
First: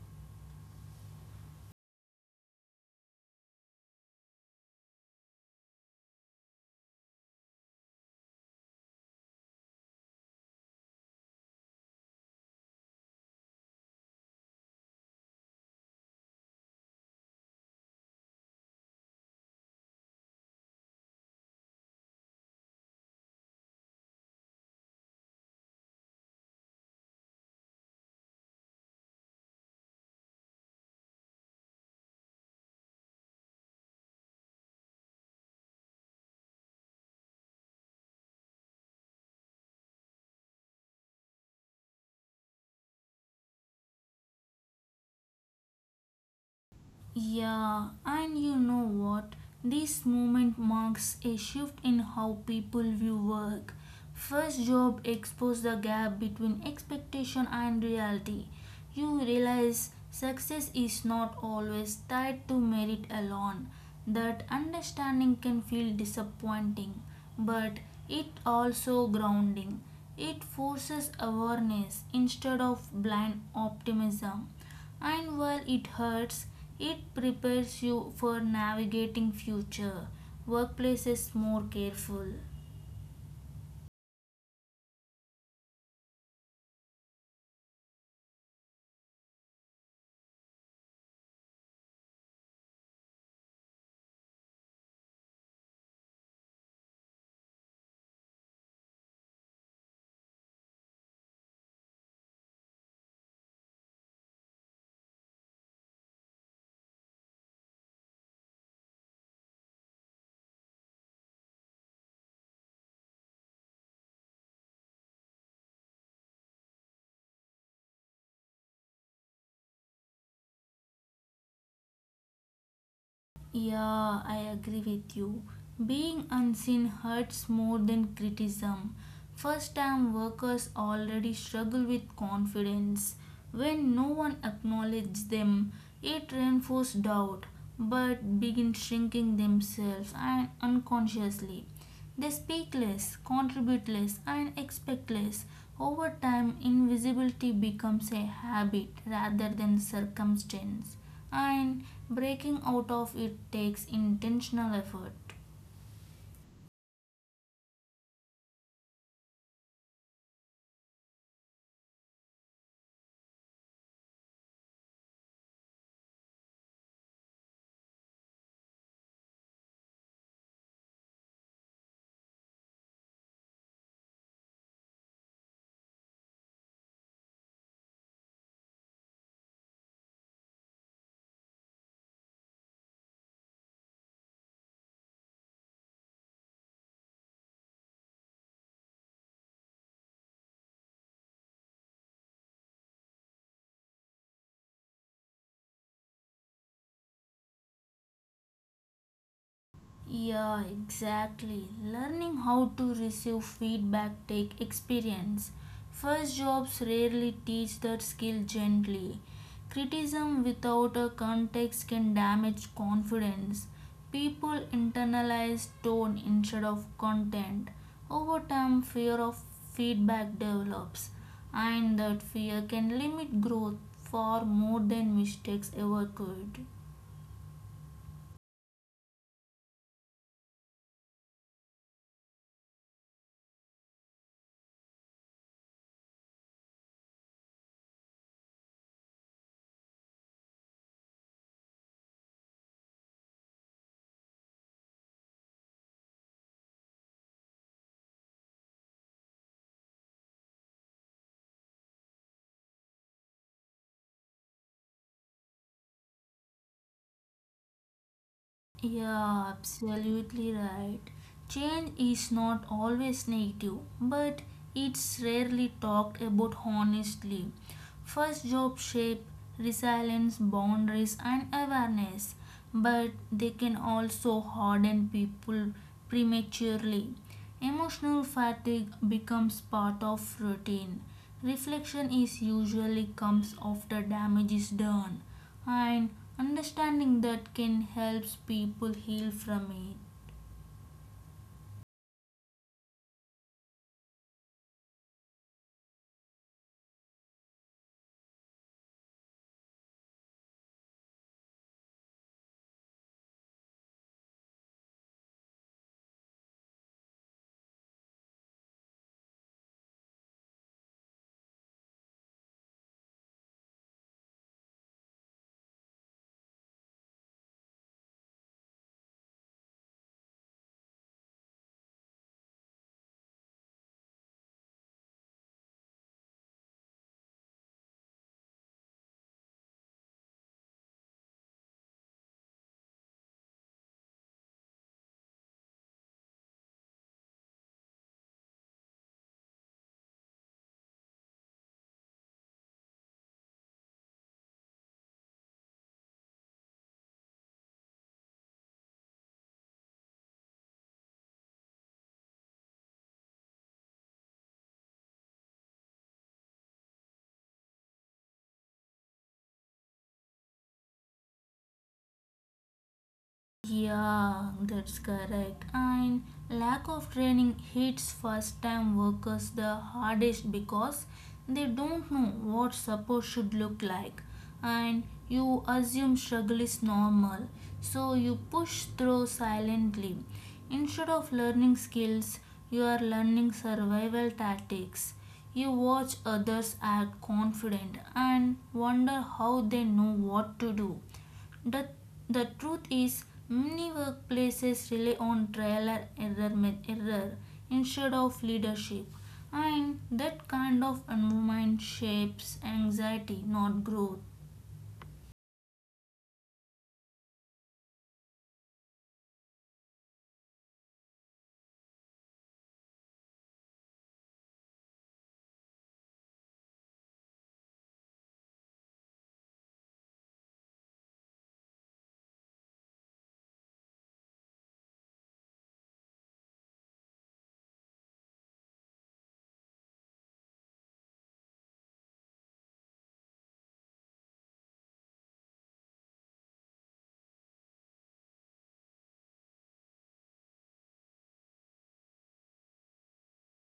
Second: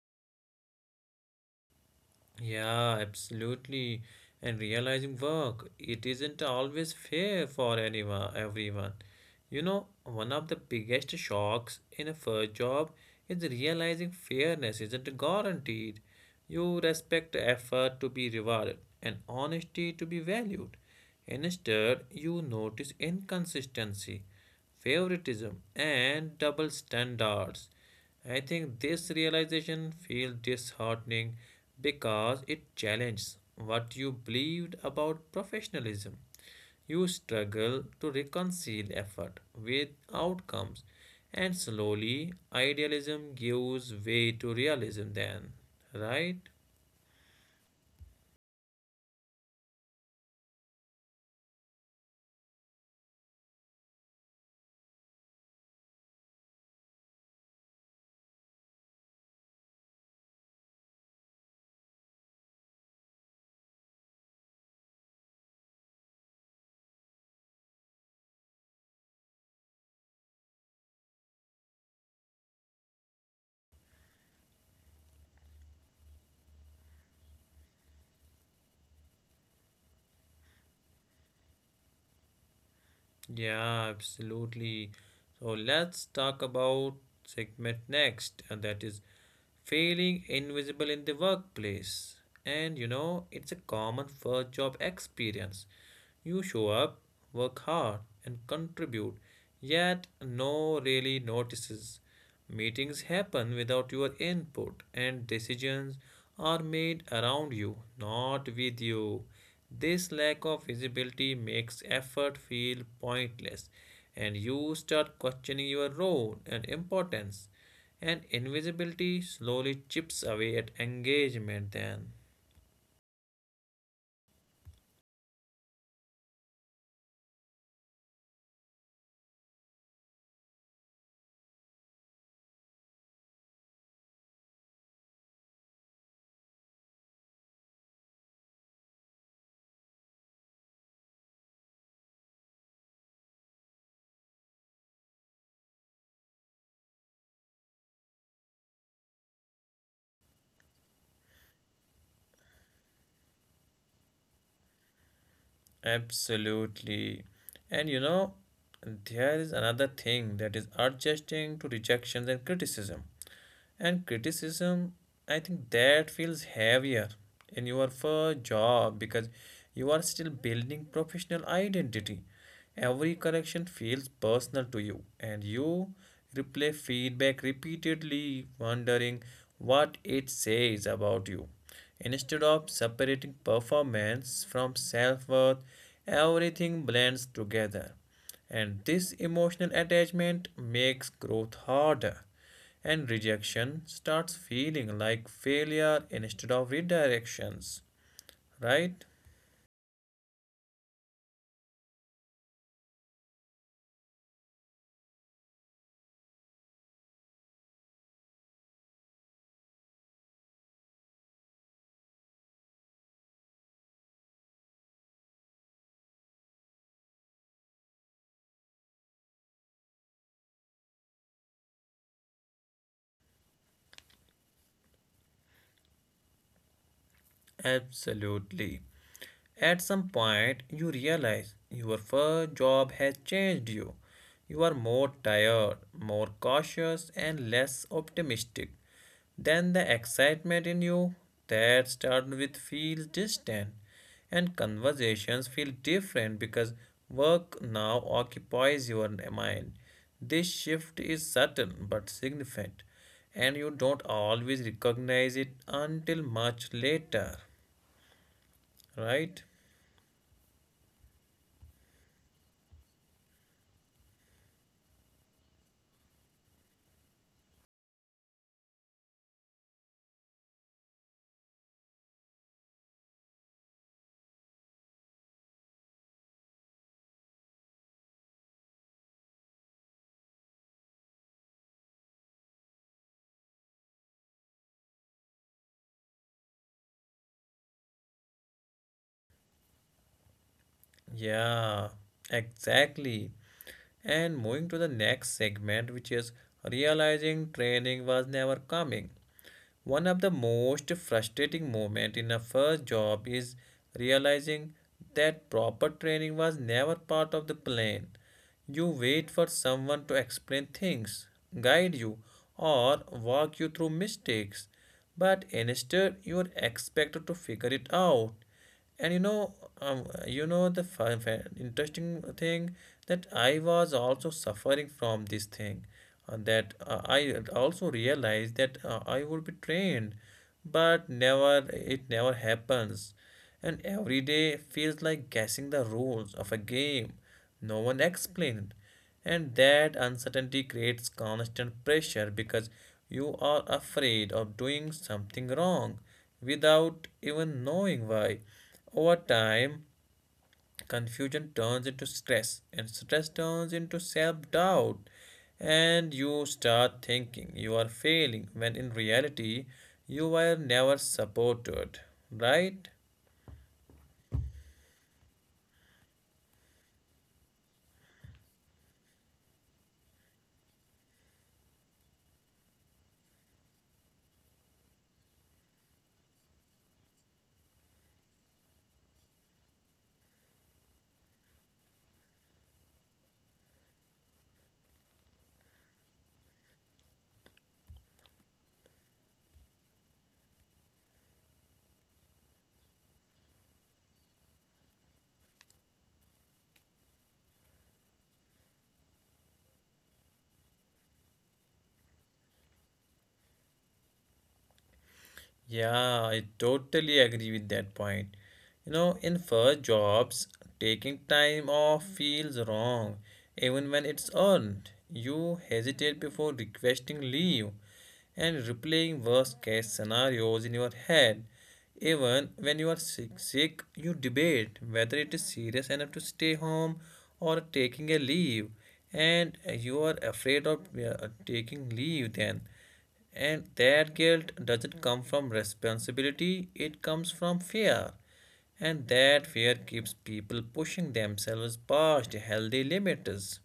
A: Yeah, absolutely. And realizing work, it isn't always fair for anyone, everyone. You know, one of the biggest shocks in a first job is realizing fairness isn't guaranteed. You respect effort to be rewarded and honesty to be valued. Instead, you notice inconsistency favoritism, and double standards. I think this realization feels disheartening because it challenges what you believed about professionalism. You struggle to reconcile effort with outcomes, and slowly idealism gives way to realism, then, right?
B: Yeah, and you know what? This movement marks a shift in how people view work. First job exposed the gap between expectation and reality. You realize success is not always tied to merit alone. That understanding can feel disappointing, but it also grounding. It forces awareness instead of blind optimism. And while it hurts, it prepares you for navigating future workplaces more careful.
A: Yeah, absolutely. So let's talk about segment next, and that is feeling invisible in the workplace. And you know, it's a common first job experience. You show up, work hard, and contribute, yet no really notices. Meetings happen without your input, and decisions are made around you, not with you. This lack of visibility makes effort feel pointless, and you start questioning your role and importance. And invisibility slowly chips away at engagement, then.
B: Yeah, I agree with you. Being unseen hurts more than criticism. First time workers already struggle with confidence. When no one acknowledges them, it reinforces doubt but begin shrinking themselves and unconsciously. They speak less, contribute less, and expect less. Over time, invisibility becomes a habit rather than circumstance, and breaking out of it takes intentional effort.
A: Absolutely. And you know, there is another thing that is adjusting to rejections and criticism. And criticism I think that feels heavier in your first job because you are still building professional identity. Every correction feels personal to you, and you replay feedback repeatedly, wondering what it says about you. Instead of separating performance from self-worth, everything blends together, and this emotional attachment makes growth harder, and rejection starts feeling like failure instead of redirections, right?
B: Yeah, exactly. Learning how to receive feedback take experience. First jobs rarely teach that skill gently. Criticism without a context can damage confidence. People internalize tone instead of content. Over time, fear of feedback develops, and that fear can limit growth far more than mistakes ever could.
A: Absolutely. At some point, you realize your first job has changed you. You are more tired, more cautious, and less optimistic. Then the excitement in you that started with feels distant, and conversations feel different because work now occupies your mind. This shift is subtle but significant, and you don't always recognize it until much later.
B: Yeah,
A: Right?
B: absolutely right. Change is not always negative, but it's rarely talked about honestly. First job shape resilience, boundaries, and awareness, but they can also harden people prematurely. Emotional fatigue becomes part of routine. Reflection is usually comes after damage is done and understanding that can help people heal from it.
A: Yeah, exactly. And moving to the next segment, which is realizing training was never coming. One of the most frustrating moments in a first job is realizing that proper training was never part of the plan. You wait for someone to explain things, guide you, or walk you through mistakes, but instead you are expected to figure it out. And you know, um, you know, the fi- fi- interesting thing that I was also suffering from this thing, uh, that uh, I also realized that uh, I would be trained, but never it never happens. And every day feels like guessing the rules of a game no one explained, and that uncertainty creates constant pressure because you are afraid of doing something wrong without even knowing why. Over time, confusion turns into stress, and stress turns into self doubt. And you start thinking you are failing when in reality, you were never supported, right?
B: Yeah, that's correct. And lack of training hits first time workers the hardest because they don't know what support should look like and you assume struggle is normal. So you push through silently. Instead of learning skills, you are learning survival tactics. You watch others act confident and wonder how they know what to do. The, the truth is, many workplaces rely on trial and error, error instead of leadership, and that kind of environment shapes anxiety, not growth.
A: Yeah, I totally agree with that point. You know, in first jobs, taking time off feels wrong, even when it's earned. You hesitate before requesting leave and replaying worst case scenarios in your head. Even when you are sick, sick, you debate whether it is serious enough to stay home or taking a leave, and you are afraid of uh, taking leave then. And that guilt doesn't come from responsibility, it comes from fear. And that fear keeps people pushing themselves past healthy limits,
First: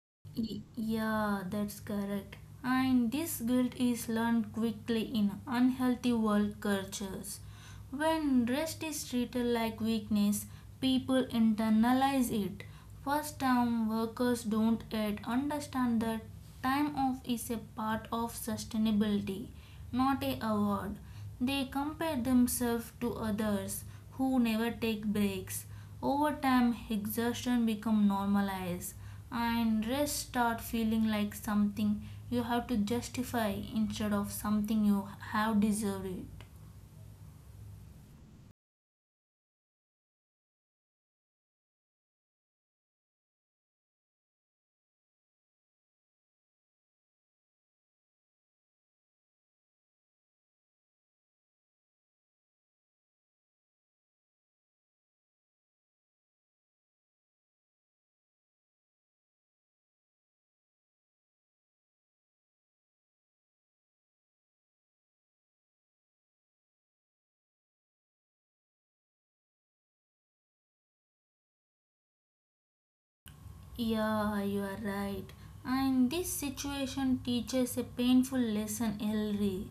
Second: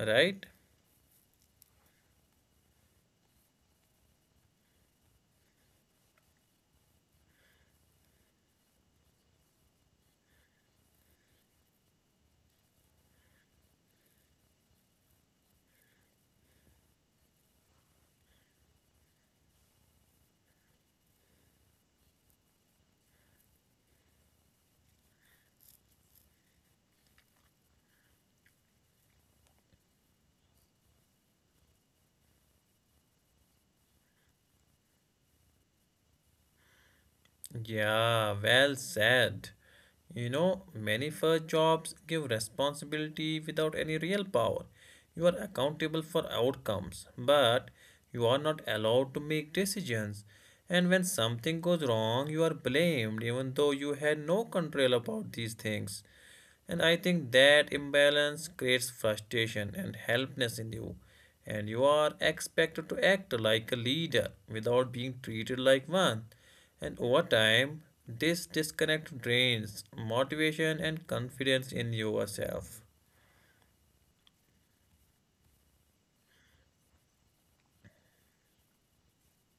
A: right?
B: Y- Yeah, that's correct. And this guilt is learned quickly in unhealthy world cultures. When rest is treated like weakness, people internalize it. First time workers don't yet understand that time off is a part of sustainability, not a award. They compare themselves to others who never take breaks. Over time, exhaustion become normalized and rest start feeling like something you have to justify instead of something you have deserved.
A: Yeah, well said. You know, many first jobs give responsibility without any real power. You are accountable for outcomes, but you are not allowed to make decisions. And when something goes wrong, you are blamed even though you had no control about these things. And I think that imbalance creates frustration and helplessness in you. And you are expected to act like a leader without being treated like one. And over time, this disconnect drains motivation and confidence in yourself.
B: Yeah, you are right. And this situation teaches a painful lesson, Elri.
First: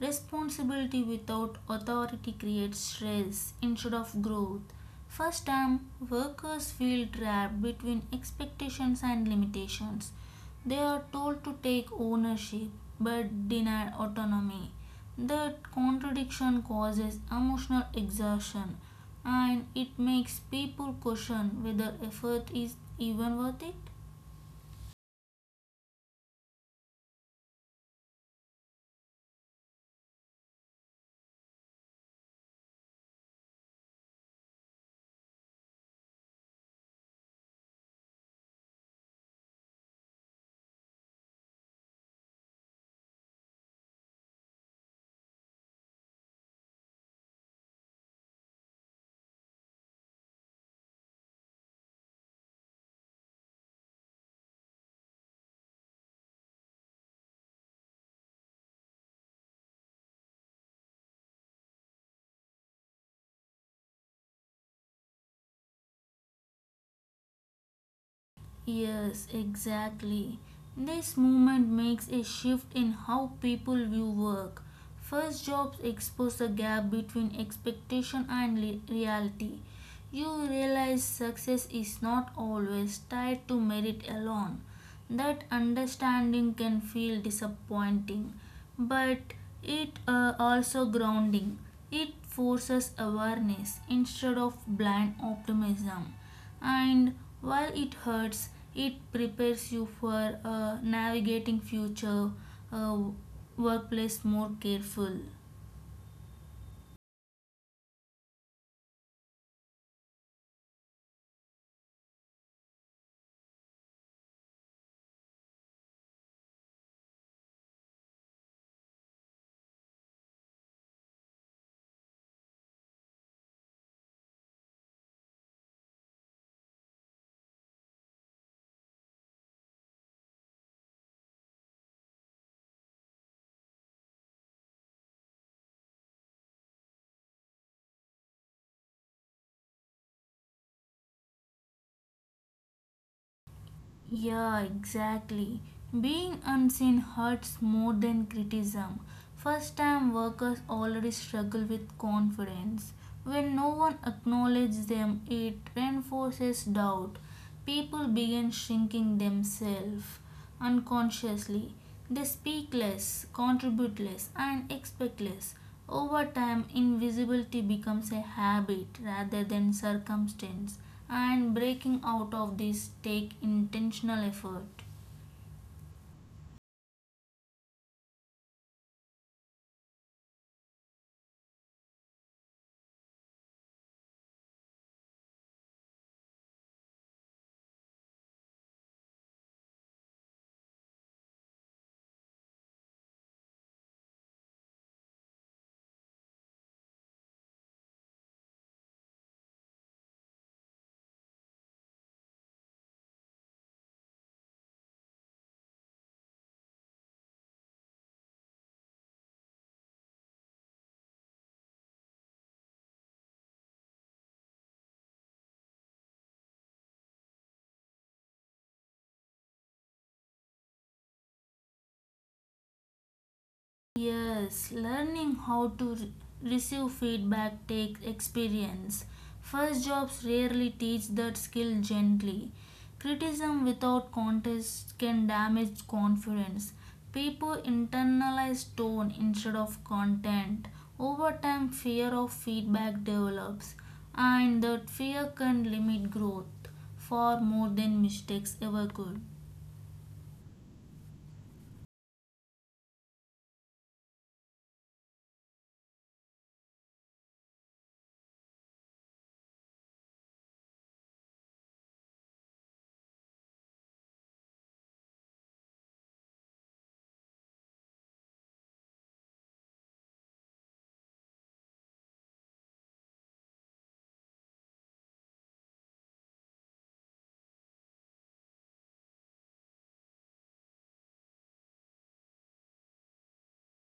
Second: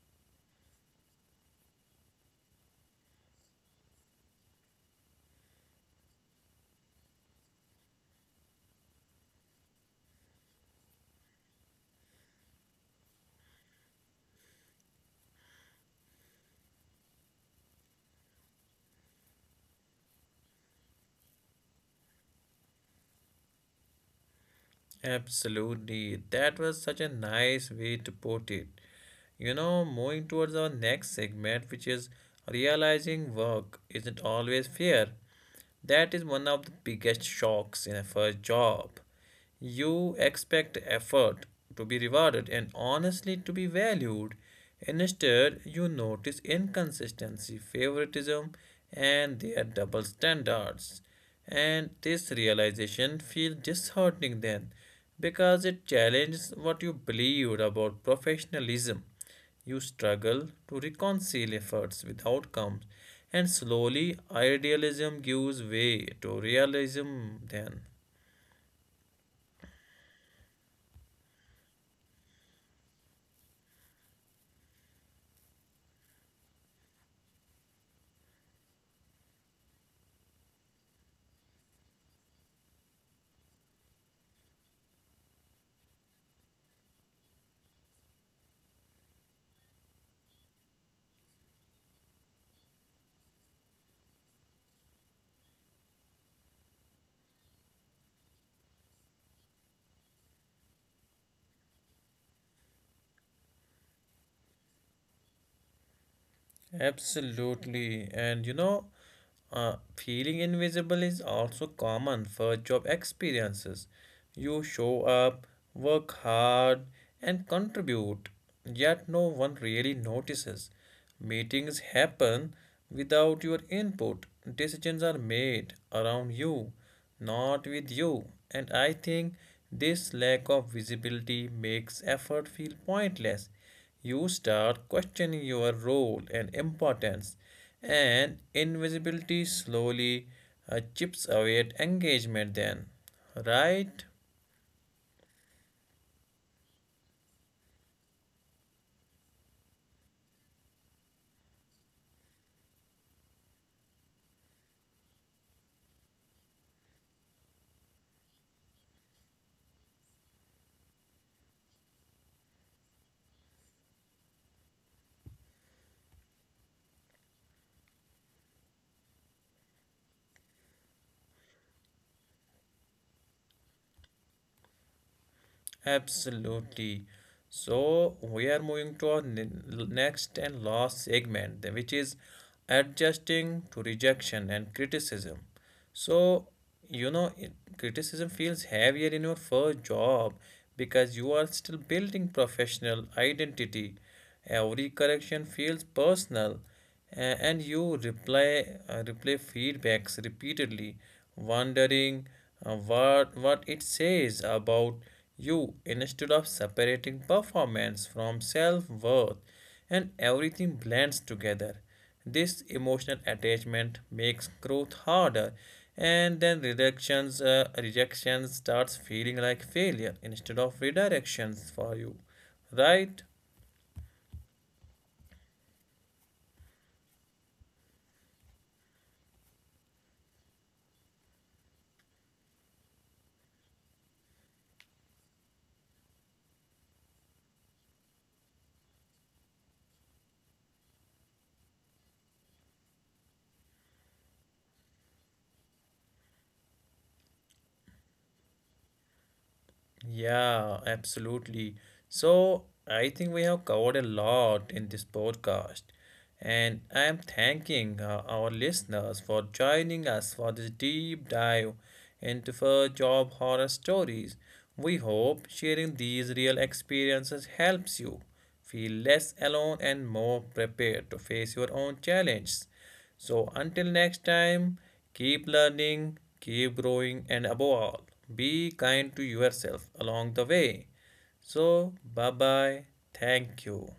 B: Responsibility without authority creates stress instead of growth. First time, workers feel trapped between expectations and limitations. They are told to take ownership but denied autonomy. That contradiction causes emotional exhaustion and it makes people question whether effort is even worth it.
A: Absolutely. That was such a nice way to put it. You know, moving towards our next segment, which is realizing work isn't always fair. That is one of the biggest shocks in a first job. You expect effort to be rewarded and honestly to be valued. Instead, you notice inconsistency, favoritism, and their double standards. And this realization feels disheartening then because it challenges what you believed about professionalism. You struggle to reconcile efforts with outcomes, and slowly idealism gives way to realism then.
B: Yes, exactly. This movement makes a shift in how people view work. First jobs expose a gap between expectation and le- reality. You realize success is not always tied to merit alone. That understanding can feel disappointing, but it uh, also grounding. It forces awareness instead of blind optimism and while it hurts it prepares you for uh, navigating future uh, workplace more careful.
A: Absolutely. And you know, uh, feeling invisible is also common for job experiences. You show up, work hard, and contribute, yet no one really notices. Meetings happen without your input, decisions are made around you, not with you. And I think this lack of visibility makes effort feel pointless. You start questioning your role and importance, and invisibility slowly uh, chips away at engagement, then, right?
B: Yeah, exactly. Being unseen hurts more than criticism. First time workers already struggle with confidence. When no one acknowledges them it reinforces doubt. People begin shrinking themselves unconsciously. They speak less, contribute less, and expect less. Over time, invisibility becomes a habit rather than circumstance, and breaking out of this take intentional effort.
A: Absolutely. So we are moving to our ne- next and last segment, the- which is adjusting to rejection and criticism. So, you know, it- criticism feels heavier in your first job because you are still building professional identity. Every correction feels personal, a- and you reply uh, replay feedbacks repeatedly, wondering uh, what what it says about you instead of separating performance from self-worth, and everything blends together. This emotional attachment makes growth harder, and then rejections, uh, rejection starts feeling like failure instead of redirections for you, right?
B: Yes, learning how to re- receive feedback takes experience. First jobs rarely teach that skill gently. Criticism without context can damage confidence. People internalize tone instead of content. Over time, fear of feedback develops, and that fear can limit growth far more than mistakes ever could.
A: Yeah, absolutely. So I think we have covered a lot in this podcast, and I am thanking uh, our listeners for joining us for this deep dive into fur job horror stories. We hope sharing these real experiences helps you feel less alone and more prepared to face your own challenges. So, until next time, keep learning, keep growing, and above all, be kind to yourself along the way. So, bye bye. Thank you.